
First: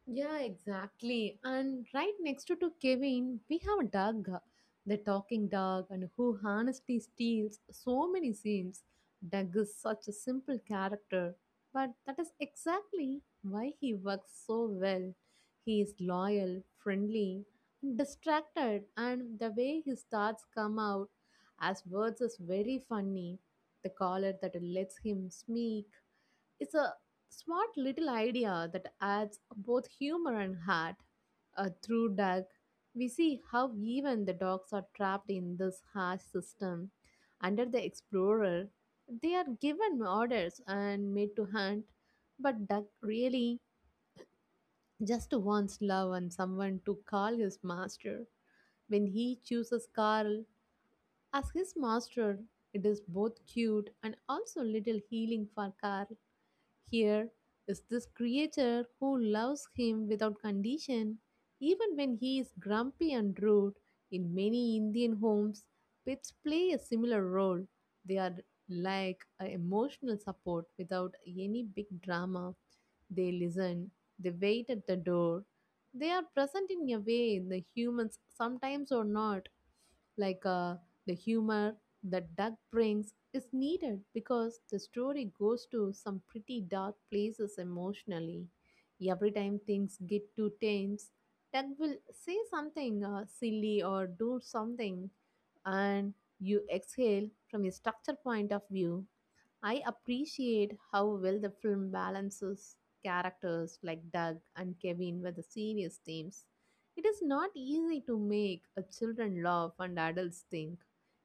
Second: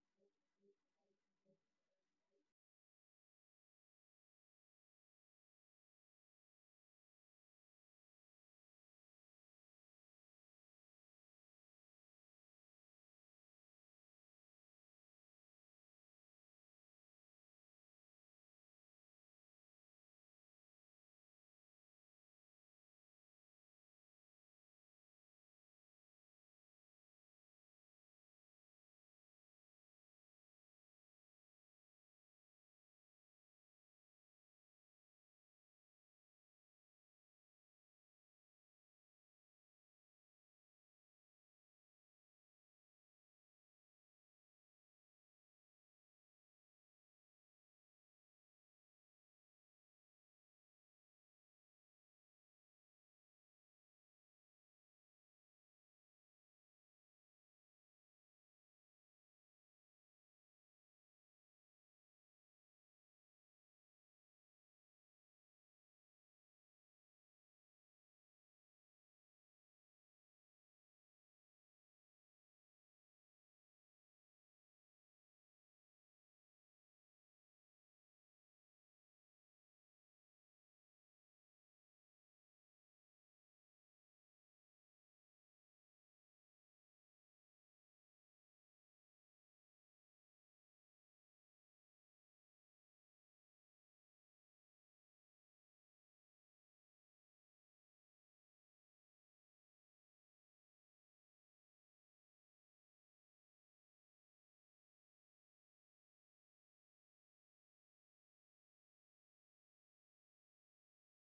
S2: Yeah, exactly. And right next to Kevin, we have a dog, the talking dog, and who honestly steals so many scenes. Doug is such a simple character, but that is exactly why he works so well. He is loyal, friendly, and distracted, and the way his thoughts come out as words is very funny. The collar that lets him sneak, it's a smart little idea that adds both humor and heart. Through Doug, we see how even the dogs are trapped in this harsh system. Under the explorer, they are given orders and made to hunt, but Doug really just wants love and someone to call his master. When he chooses Carl as his master, it is both cute and also a little healing for Carl. Here is this creator who loves him without condition, even when he is grumpy and rude. In many Indian homes, pets play a similar role. They are like a emotional support without any big drama. They listen, they wait at the door. They are present in a way the humans sometimes are not like the humor that Doug brings is needed because the story goes to some pretty dark places emotionally. Every time things get too tense, Doug will say something silly or do something, and you exhale. From a structure point of view, I appreciate how well the film balances characters like Doug and Kevin with the serious themes. It is not easy to make a children laugh and adults think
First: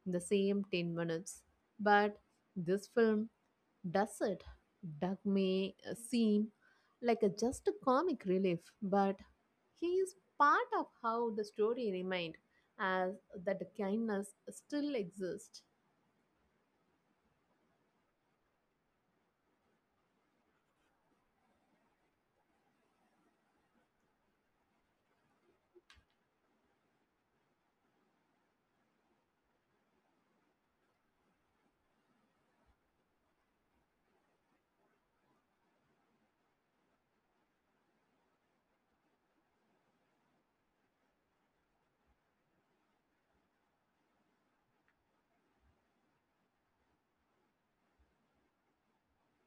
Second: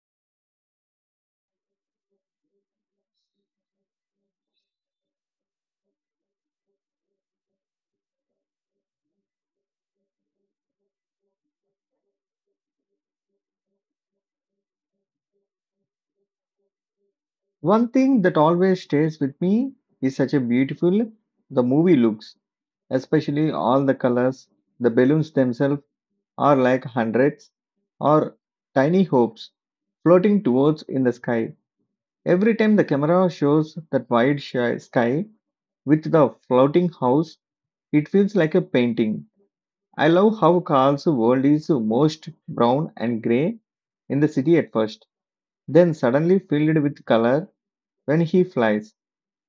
S2: in the same 10 minutes, but this film does it. Doug may seem like a just a comic relief, but he is part of how the story remained as that kindness still exists.
S1: One thing that always stays with me is such a beautiful the movie looks, especially all the colors, the balloons themselves are like hundreds or tiny hopes floating towards in the sky. Every time the camera shows that wide sky with the floating house, it feels like a painting. I love how Carl's world is most brown and gray in the city at first, then suddenly filled with color when he flies.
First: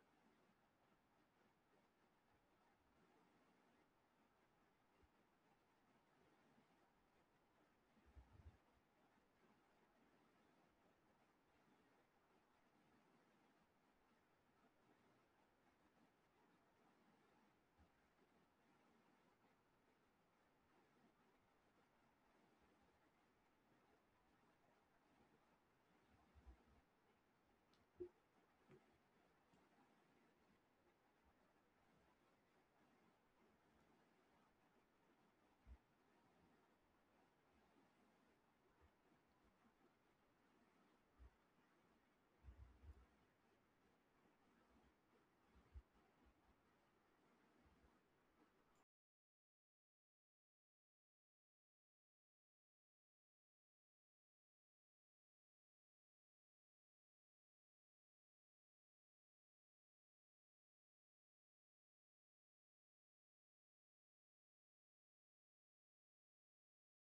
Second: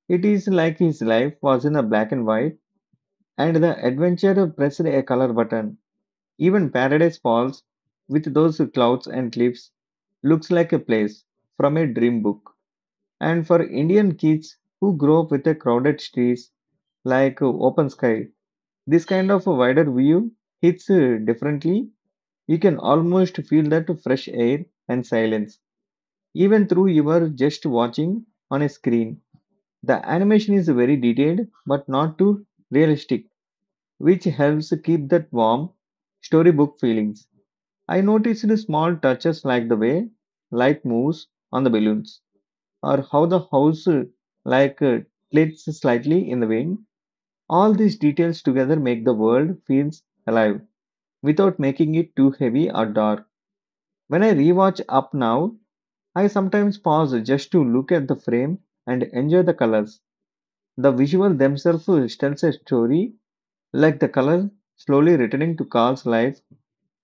S1: It is like his life was in a black and white, and the adventure pressed a color button. Even Paradise Falls, with those clouds and cliffs, looks like a place from a dream book. And for Indian kids who grow up with a crowded streets like open sky, this kind of a wider view hits differently. You can almost feel that fresh air and silence, even through you are just watching on a screen. The animation is very detailed but not too realistic, which helps keep that warm storybook feelings. I noticed small touches like the way light moves on the balloons or how the house like uh, tilts slightly in the wind. All these details together make the world feels alive without making it too heavy or dark. When I rewatch Up Now, I sometimes pause just to look at the frame and enjoy the colors. The visual themselves tells a story like the color slowly returning to Carl's life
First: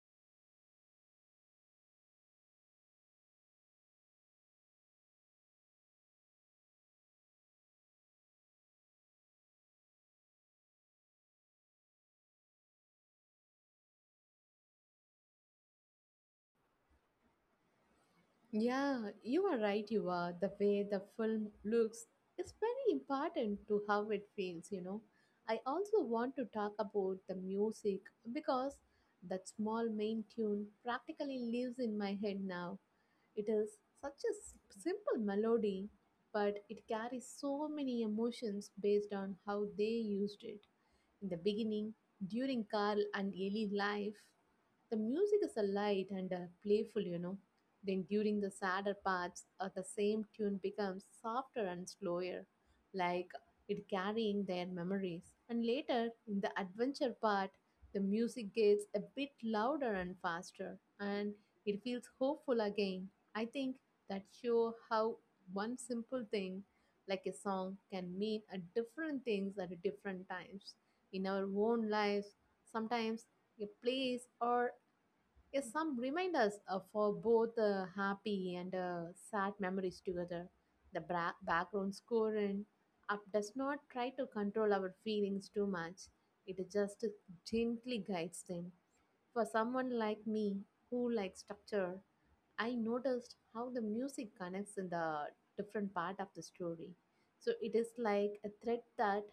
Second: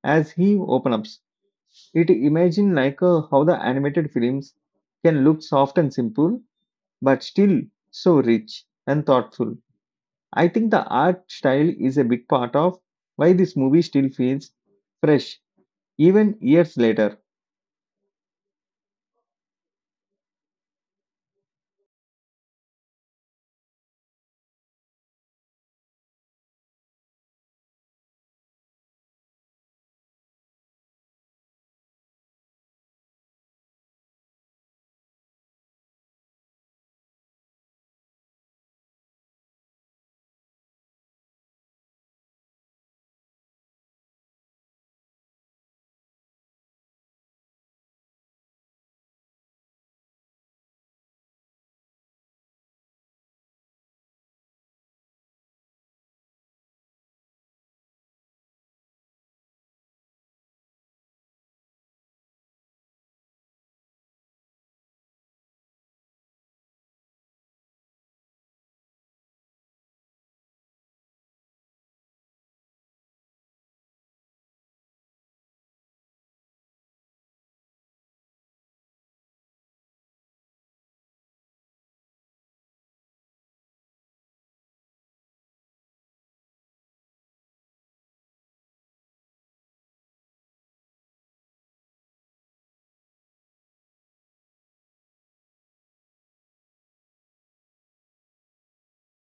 S1: as he opens up. It imagine how the animated films can look soft and simple but still so rich and thoughtful. I think the art style is a big part of why this movie still feels fresh, even years later.
S2: Yeah, you are right, you are. The way the film looks is very important to how it feels, you know. I also want to talk about the music because that small main tune practically lives in my head now. It is such a simple melody, but it carries so many emotions based on how they used it in the beginning, during Carl and Ellie life, the music is a light and playful, you know. Then during the sadder parts, the same tune becomes softer and slower, like it carrying their memories. And later, in the adventure part, the music gets a bit louder and faster, and it feels hopeful again. I think that show how one simple thing, like a song, can mean a different things at different times in our own lives. Sometimes a place or yes, some remind us for both happy and sad memories together. The background score and app does not try to control our feelings too much. It just gently guides them. For someone like me who likes structure, I noticed how the music connects in the different part of the story. So it is like a thread that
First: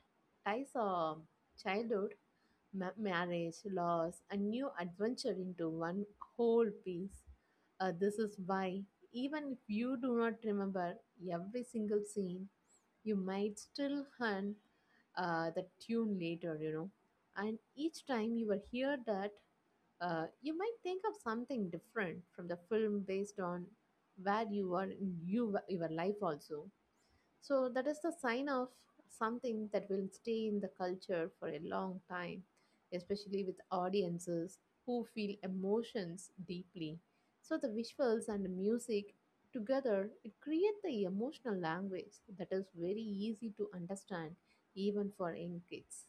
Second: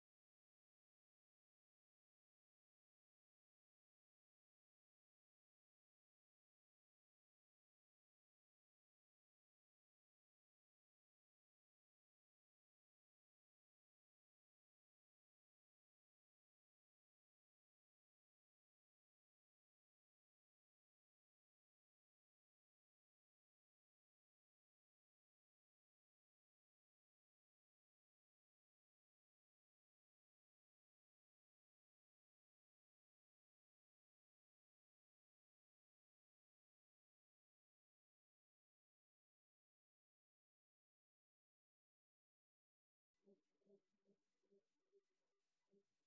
S2: ties a childhood marriage, loss, and new adventure into one whole piece. This is why, even if you do not remember every single scene, you might still hunt the tune later, you know. And each time you will hear that, you might think of something different from the film based on where you are in your life also. So that is the sign of something that will stay in the culture for a long time, especially with audiences who feel emotions deeply. So the visuals and the music together it create the emotional language that is very easy to understand even for young kids.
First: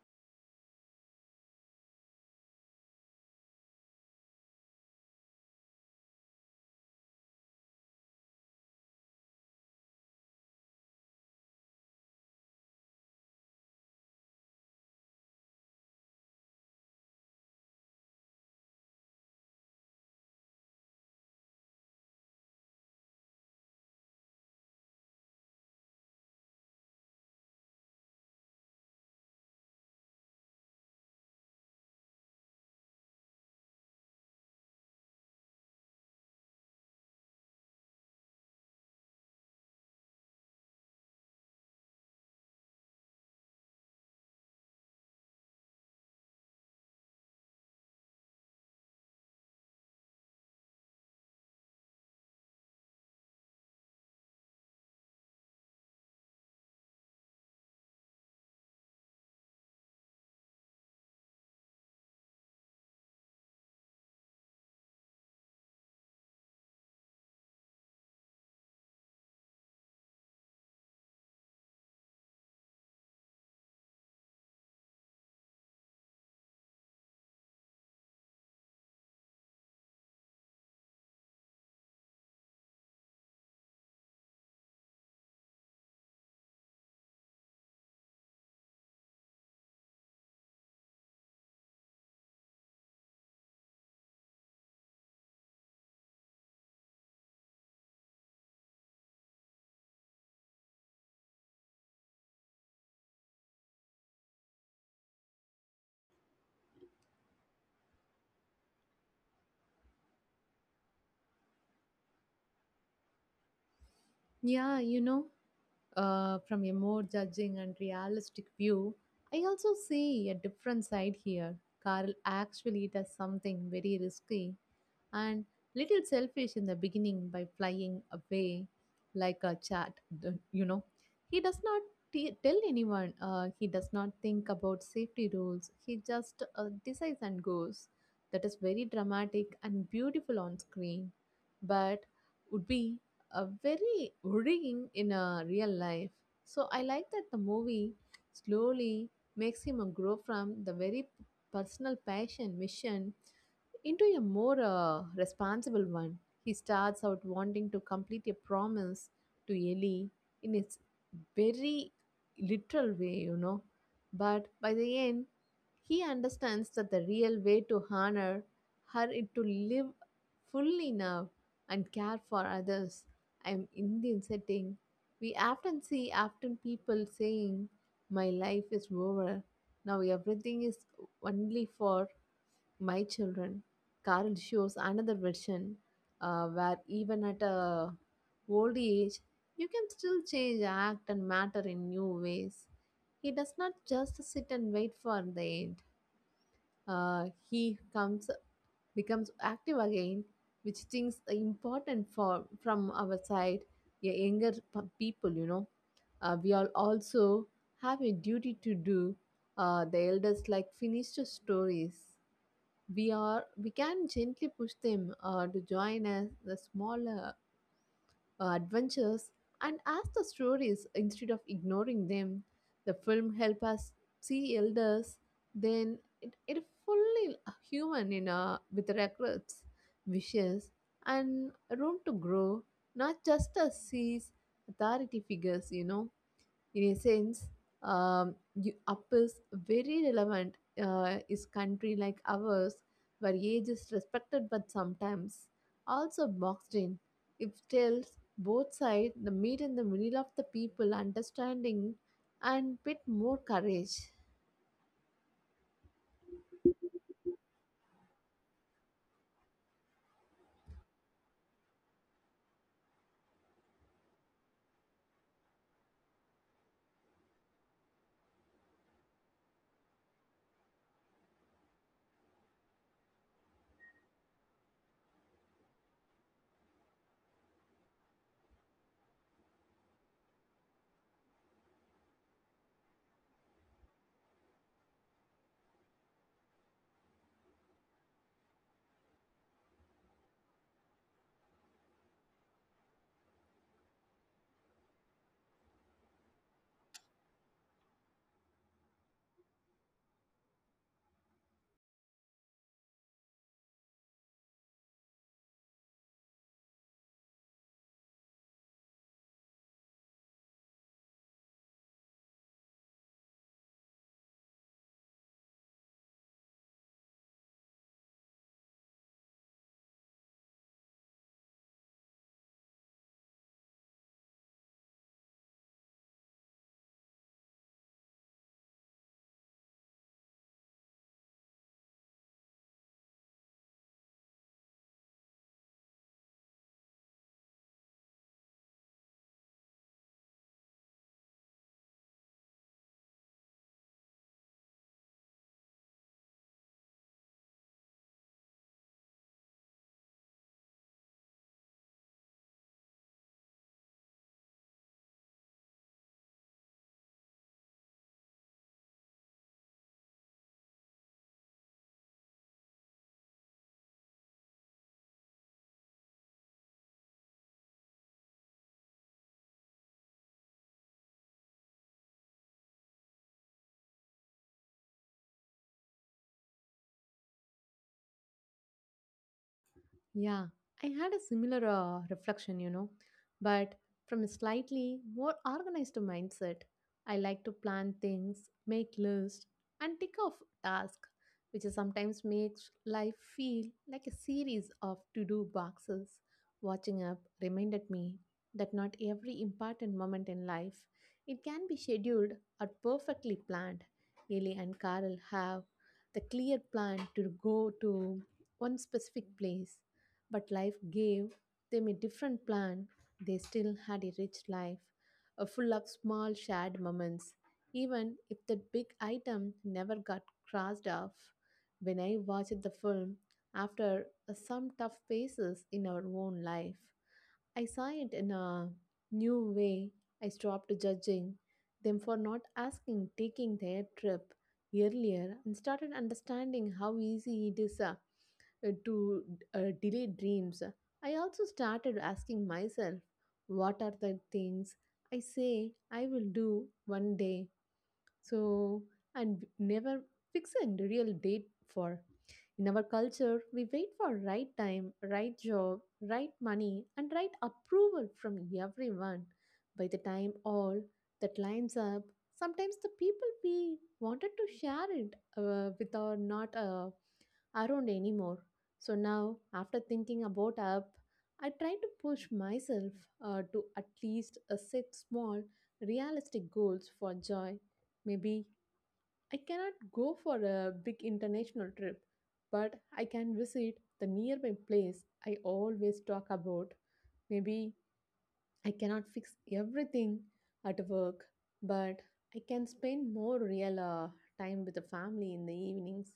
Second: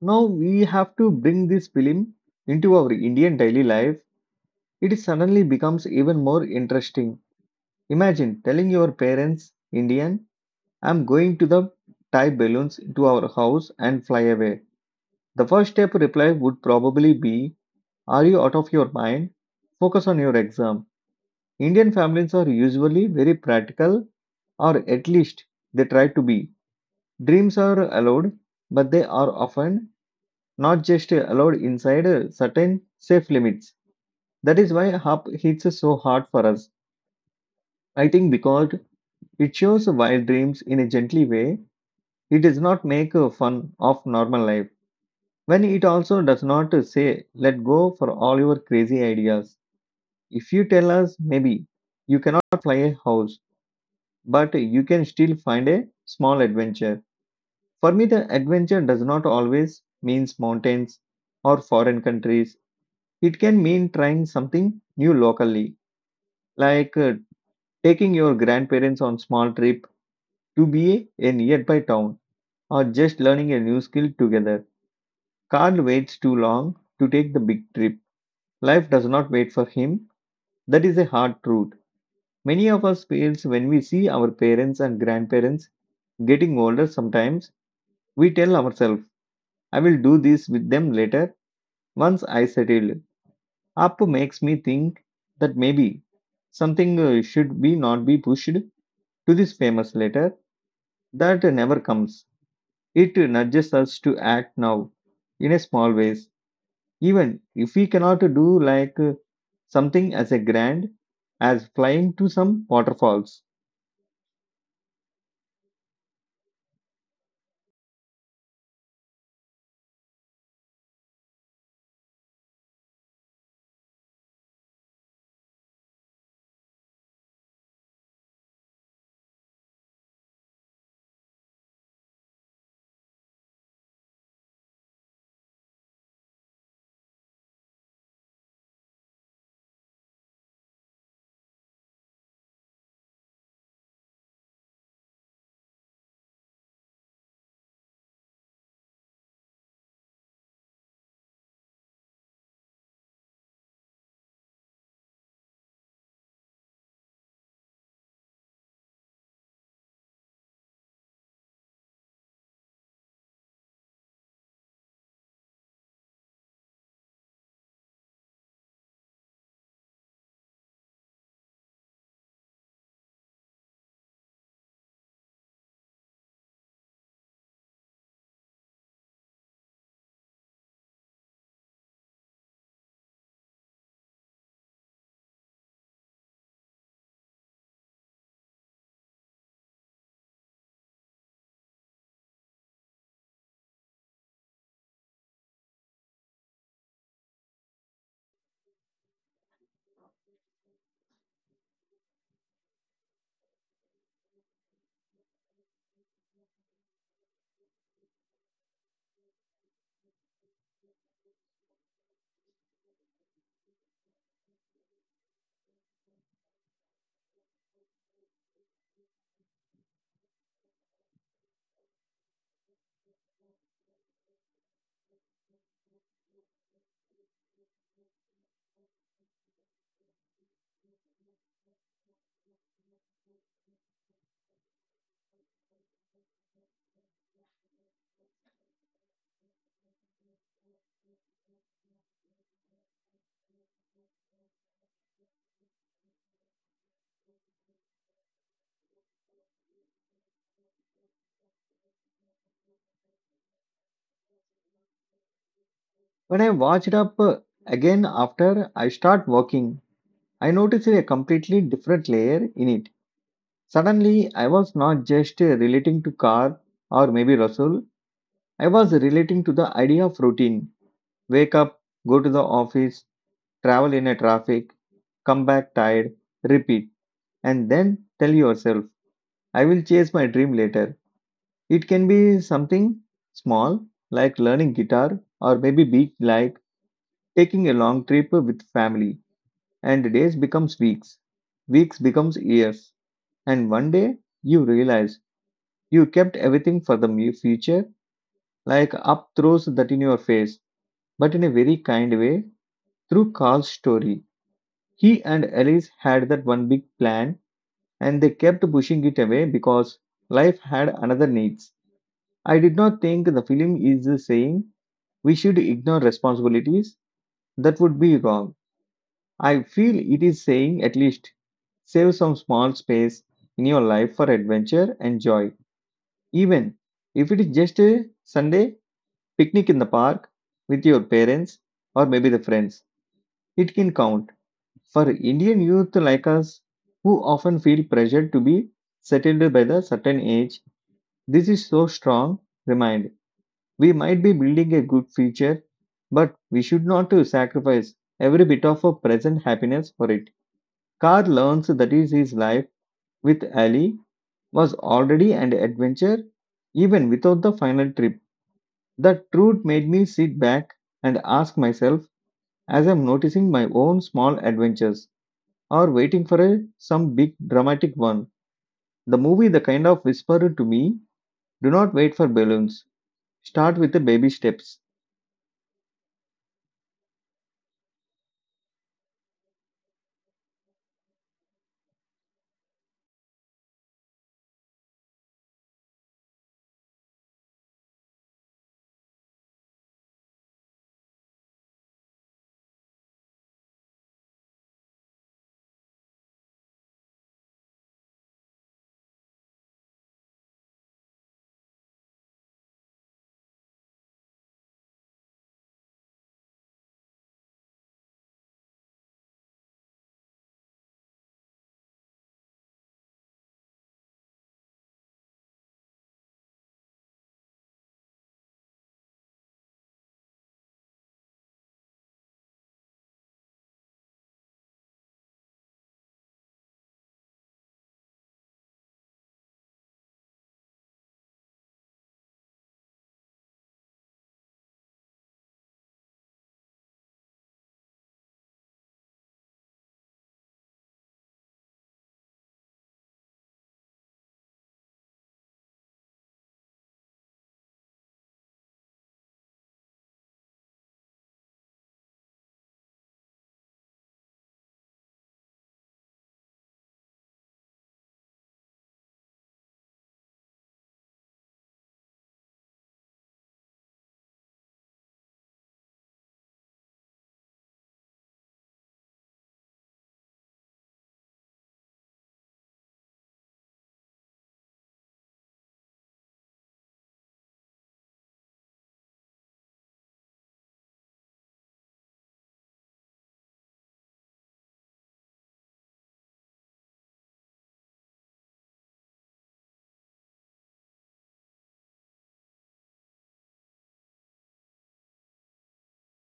S1: Now we have to bring this film into our Indian daily life. It suddenly becomes even more interesting. Imagine telling your parents, Indian, I'm going to the tie balloons to our house and fly away. The first step reply would probably be, are you out of your mind? Focus on your exam. Indian families are usually very practical, or at least they try to be. Dreams are allowed, but they are often not just allowed inside certain safe limits. That is why HAP hits so hard for us. I think because it shows wild dreams in a gently way, it does not make fun of normal life. When it also does not say, let go for all your crazy ideas. If you tell us, maybe you cannot fly a house but you can still find a small adventure. For me, the adventure does not always means mountains or foreign countries. It can mean trying something new locally, like uh, taking your grandparents on small trip to be a nearby town or just learning a new skill together. Carl waits too long to take the big trip. Life does not wait for him. That is a hard truth. Many of us fails when we see our parents and grandparents getting older sometimes we tell ourselves I will do this with them later once I settle. Up makes me think that maybe something should be not be pushed to this famous letter that never comes. It nudges us to act now in a small ways, even if we cannot do something as a grand as flying to some waterfalls.
S2: Yeah, you know, from a more judging and realistic view, I also see a different side here. Carl actually does something very risky and little selfish in the beginning by flying away like a chat, you know. He does not tell anyone, he does not think about safety rules, he just decides and goes. That is very dramatic and beautiful on screen, but would be very worrying in real life. So I like that the movie slowly makes him grow from the very personal passion mission into a more responsible one. He starts out wanting to complete a promise to Ellie in its very literal way, you know. But by the end, he understands that the real way to honor her is to live fully now and care for others. I am Indian setting. We often see often people saying, my life is over. Now everything is only for my children. Carl shows another version where even at a old age, you can still change, act, and matter in new ways. He does not just sit and wait for the end he comes becomes active again, which things are important for from our side, yeah, younger people. You know, we all also have a duty to do. The elders like finished stories. We can gently push them to join us the smaller adventures and ask the stories instead of ignoring them. The film help us see elders, then it fully human in a, with regrets, wishes, and room to grow, not just as sees authority figures, you know, in a sense up is very relevant is country like ours where age is respected but sometimes also boxed in. It tells both sides the meet in the middle of the people understanding and bit more courage.
S1: When I watched up again after I start working, I noticed a completely different layer in it. Suddenly, I was not just relating to car or maybe Russell, I was relating to the idea of routine. Wake up, go to the office, travel in a traffic, come back tired, repeat, and then tell yourself, I will chase my dream later. It can be something small like learning guitar or maybe big like taking a long trip with family and days becomes weeks, weeks becomes years, and one day you realize you kept everything for the future, like Up throws that in your face, but in a very kind way, through Carl's story. He and Alice had that one big plan, and they kept pushing it away because life had another needs. I did not think the film is saying we should ignore responsibilities. That would be wrong. I feel it is saying at least save some small space in your life for adventure and joy, even if it is just a Sunday picnic in the park with your parents or maybe the friends. It can count. For Indian youth like us, who often feel pressured to be settled by the certain age, this is so strong remind. We might be building a good future, but we should not to sacrifice every bit of our present happiness for it. Carr learns that is his life with Ali was already an adventure even without the final trip. The truth made me sit back and ask myself as I'm noticing my own small adventures or waiting for a, some big dramatic one. The movie the kind of whispered to me, do not wait for balloons. Start with the baby steps.
S2: Yeah, I had a similar reflection, you know, but from a slightly more organized mindset. I like to plan things, make lists, and tick off tasks, which sometimes makes life feel like a series of to do boxes. Watching up reminded me that not every important moment in life it can be scheduled or perfectly planned. Ellie and Carol have the clear plan to go to one specific place but life gave them a different plan. They still had a rich life, full of small shared moments, even if that big item never got crossed off. When I watched the film, after some tough phases in our own life, I saw it in a new way. I stopped judging them for not asking, taking their trip earlier, and started understanding how easy it is to delay dreams, I also started asking myself, what are the things I say I will do one day? So, and never fix a real date for. In our culture, we wait for right time, right job, right money, and right approval from everyone. By the time all that lines up, sometimes the people we wanted to share it with are not around anymore. So now, after thinking about up, I try to push myself to at least set small, realistic goals for joy. Maybe I cannot go for a big international trip, but I can visit the nearby place I always talk about. Maybe I cannot fix everything at work, but I can spend more real time with the family in the evenings.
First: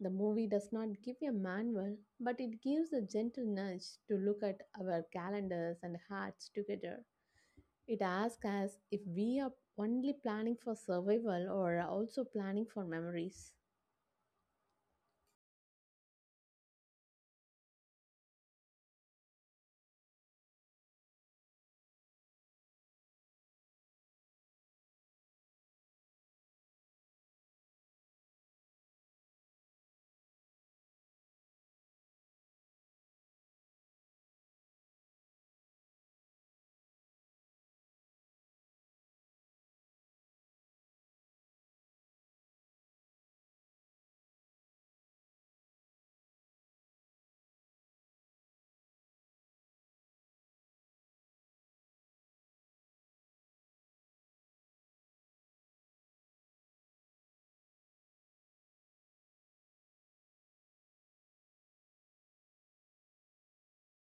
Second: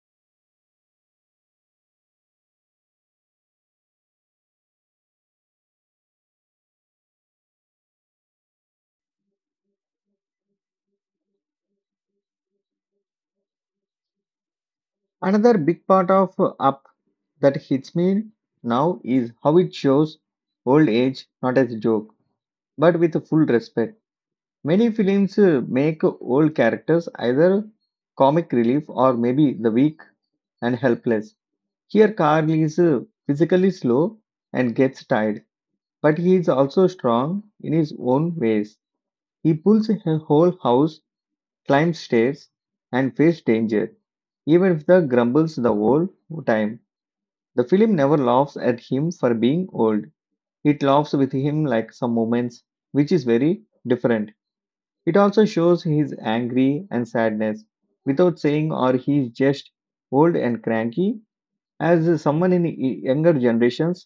S2: The movie does not give a manual, but it gives a gentle nudge to look at our calendars and hearts together. It asks us if we are only planning for survival or are also planning for memories.
S1: Another big part of up that hits me now is how it shows old age not as a joke, but with full respect. Many films make old characters either comic relief or maybe the weak and helpless. Here Carl is physically slow and gets tired but he is also strong in his own ways. He pulls a whole house, climbs stairs, and faces danger, even if the grumbles the whole time. The film never laughs at him for being old. It laughs with him like some moments, which is very different. It also shows his angry and sadness without saying or he is just old and cranky. As someone in younger generations,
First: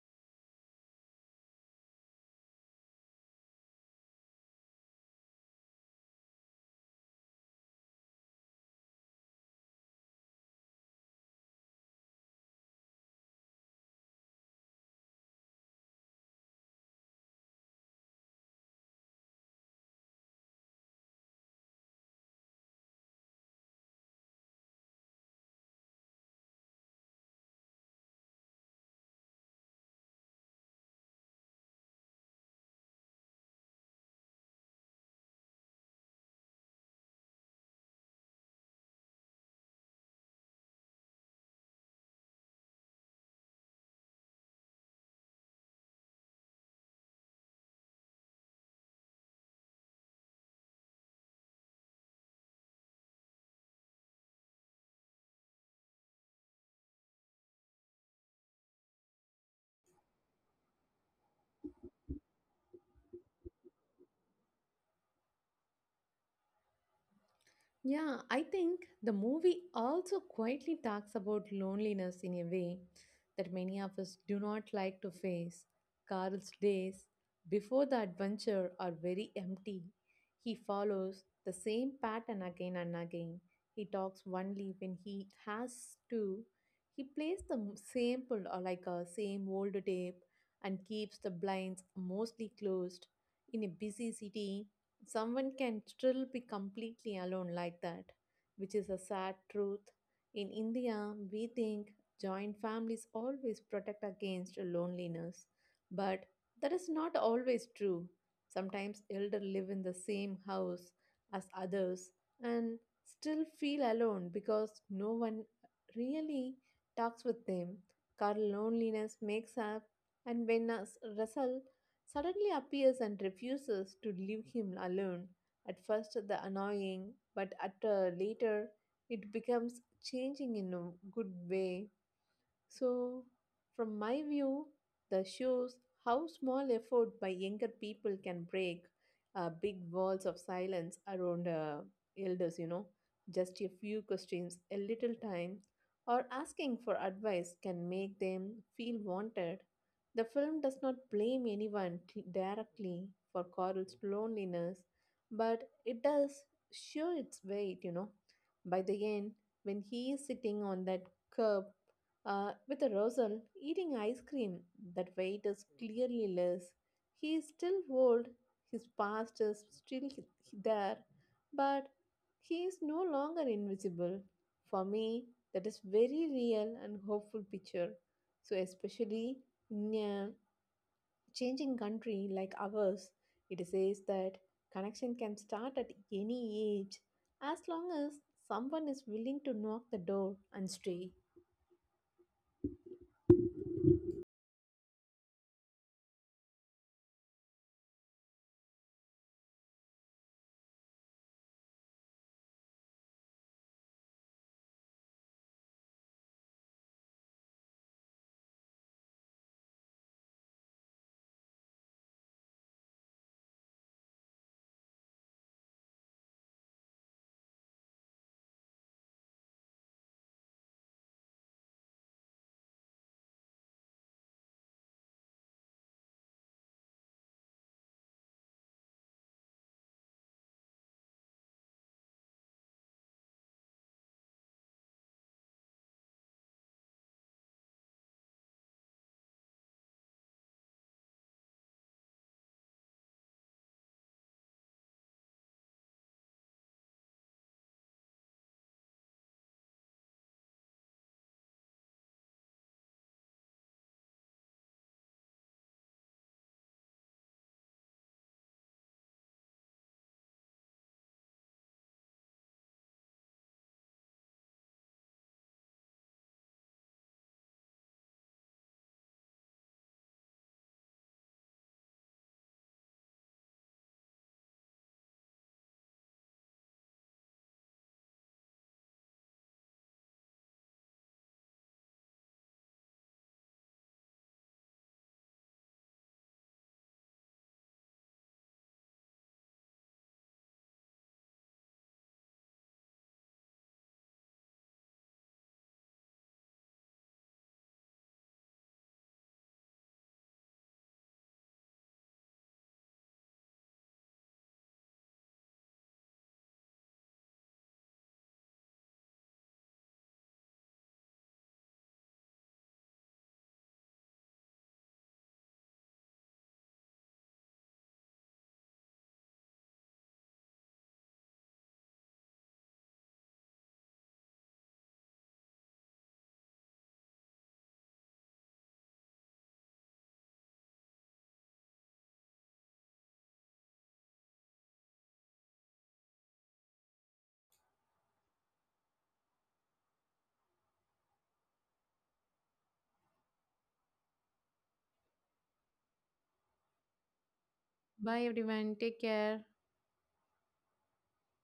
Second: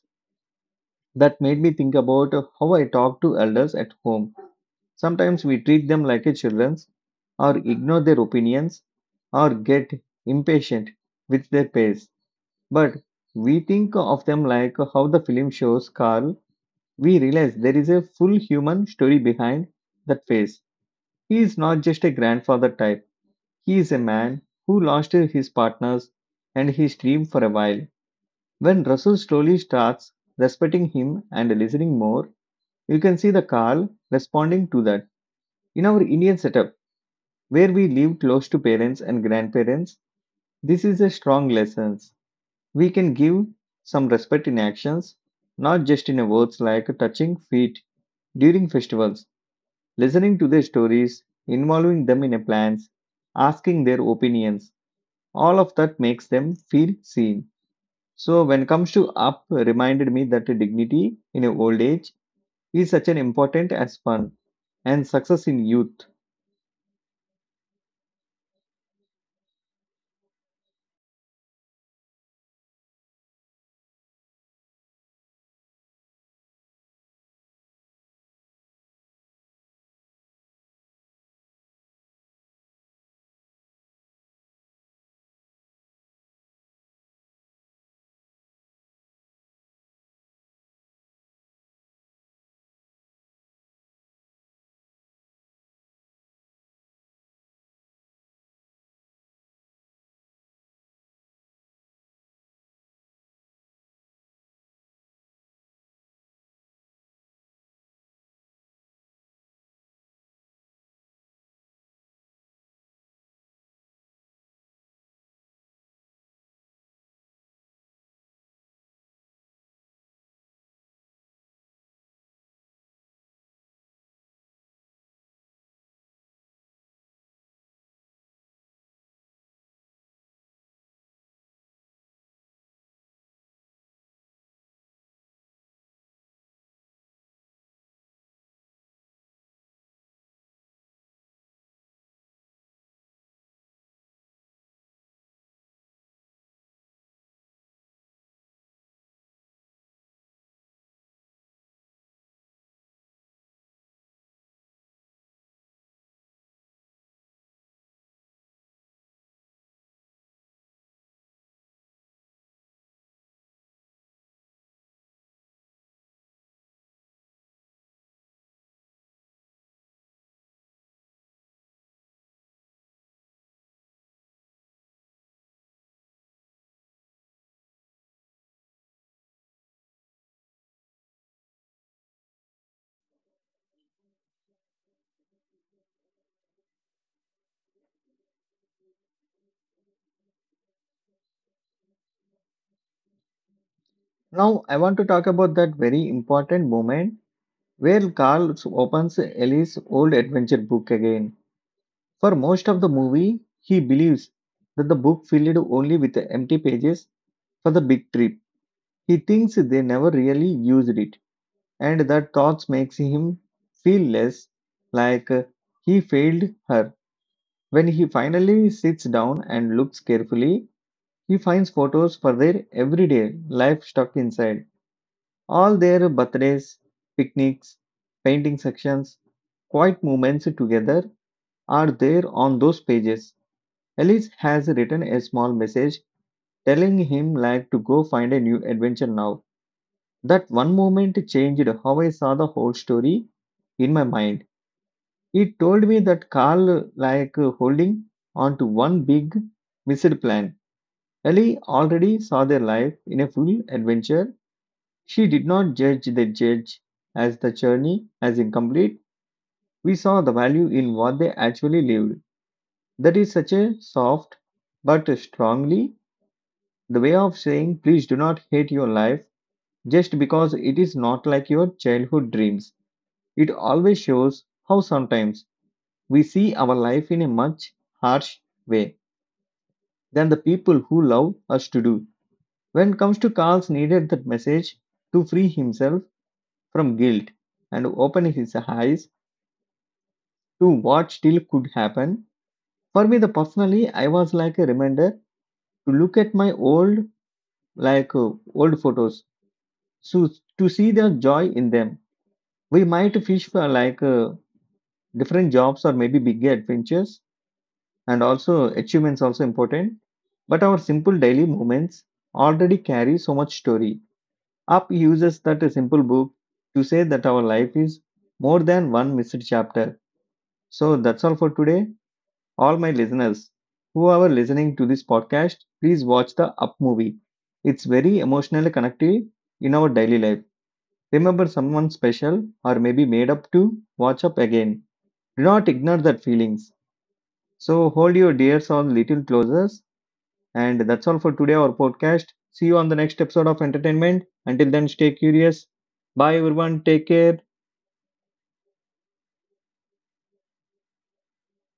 S1: that made me think about how I talk to elders at home. Sometimes we treat them like a children's, or ignore their opinions, or get impatient with their pace. But we think of them like how the film shows Carl. We realize there is a full human story behind that face. He is not just a grandfather type. He is a man who lost his partners and his dream for a while. When Russell slowly starts respecting him and listening more, you can see the Carl responding to that. In our Indian setup, where we live close to parents and grandparents, this is a strong lesson. We can give some respect in actions, not just in words like touching feet during festivals, listening to their stories, involving them in plans, asking their opinions. All of that makes them feel seen. So when comes to up reminded me that dignity in old age is such an important as fun and success in youth.
S2: Yeah, I think the movie also quietly talks about loneliness in a way that many of us do not like to face. Carl's days before the adventure are very empty. He follows the same pattern again and again. He talks only when he has to. He plays the sample or like a same old tape and keeps the blinds mostly closed. In a busy city, someone can still be completely alone like that, which is a sad truth. In India, we think joint families always protect against loneliness, but that is not always true. Sometimes elders live in the same house as others and still feel alone because no one really talks with them. Car loneliness makes up, and when as result suddenly appears and refuses to leave him alone. At first, the annoying, but at later, it becomes changing in a good way. So, from my view, the shows how small effort by younger people can break big walls of silence around elders, you know. Just a few questions, a little time, or asking for advice can make them feel wanted. The film does not blame anyone directly for Coral's loneliness, but it does show its weight, you know. By the end, when he is sitting on that curb with a Rosen eating ice cream, that weight is clearly less. He is still old, his past is still there, but he is no longer invisible. For me, that is very real and hopeful picture. So especially in a changing country like ours, it says that connection can start at any age as long as someone is willing to knock the door and stay.
S1: Now I want to talk about that very important moment where Carl opens Ellie's old adventure book again. For most of the movie, he believes that the book filled only with empty pages for the big trip. He thinks they never really used it, and that thoughts makes him feel less like uh, he failed her. When he finally sits down and looks carefully, he finds photos for their everyday life stuck inside. All their birthdays, picnics, painting sections, quiet moments together are there on those pages. Ellis has written a small message telling him like to go find a new adventure now. That one moment changed how I saw the whole story in my mind. It told me that Carl like holding on to one big missed plan. Ellie already saw their life in a full adventure. She did not judge the judge as the journey as incomplete. We saw the value in what they actually lived. That is such a soft but strongly the way of saying please do not hate your life just because it is not like your childhood dreams. It always shows how sometimes we see our life in a much harsh way than the people who love us to do. When it comes to Carl's needed that message to free himself from guilt and open his eyes to what still could happen. For me, the personally, I was like a reminder to look at my old, old photos, so to see the joy in them. We might fish for different jobs or maybe bigger adventures, and also achievements also important. But our simple daily moments already carry so much story. Up uses that a simple book to say that our life is more than one missed chapter. So that's all for today. All my listeners who are listening to this podcast, please watch the Up movie. It's very emotionally connected in our daily life. Remember someone special or maybe made up to watch up again. Do not ignore that feelings. So hold your dears on little closer. And that's all for today our podcast. See you on the next episode of entertainment. Until then, stay curious. Bye everyone. Take care.
S2: Bye everyone. Take care.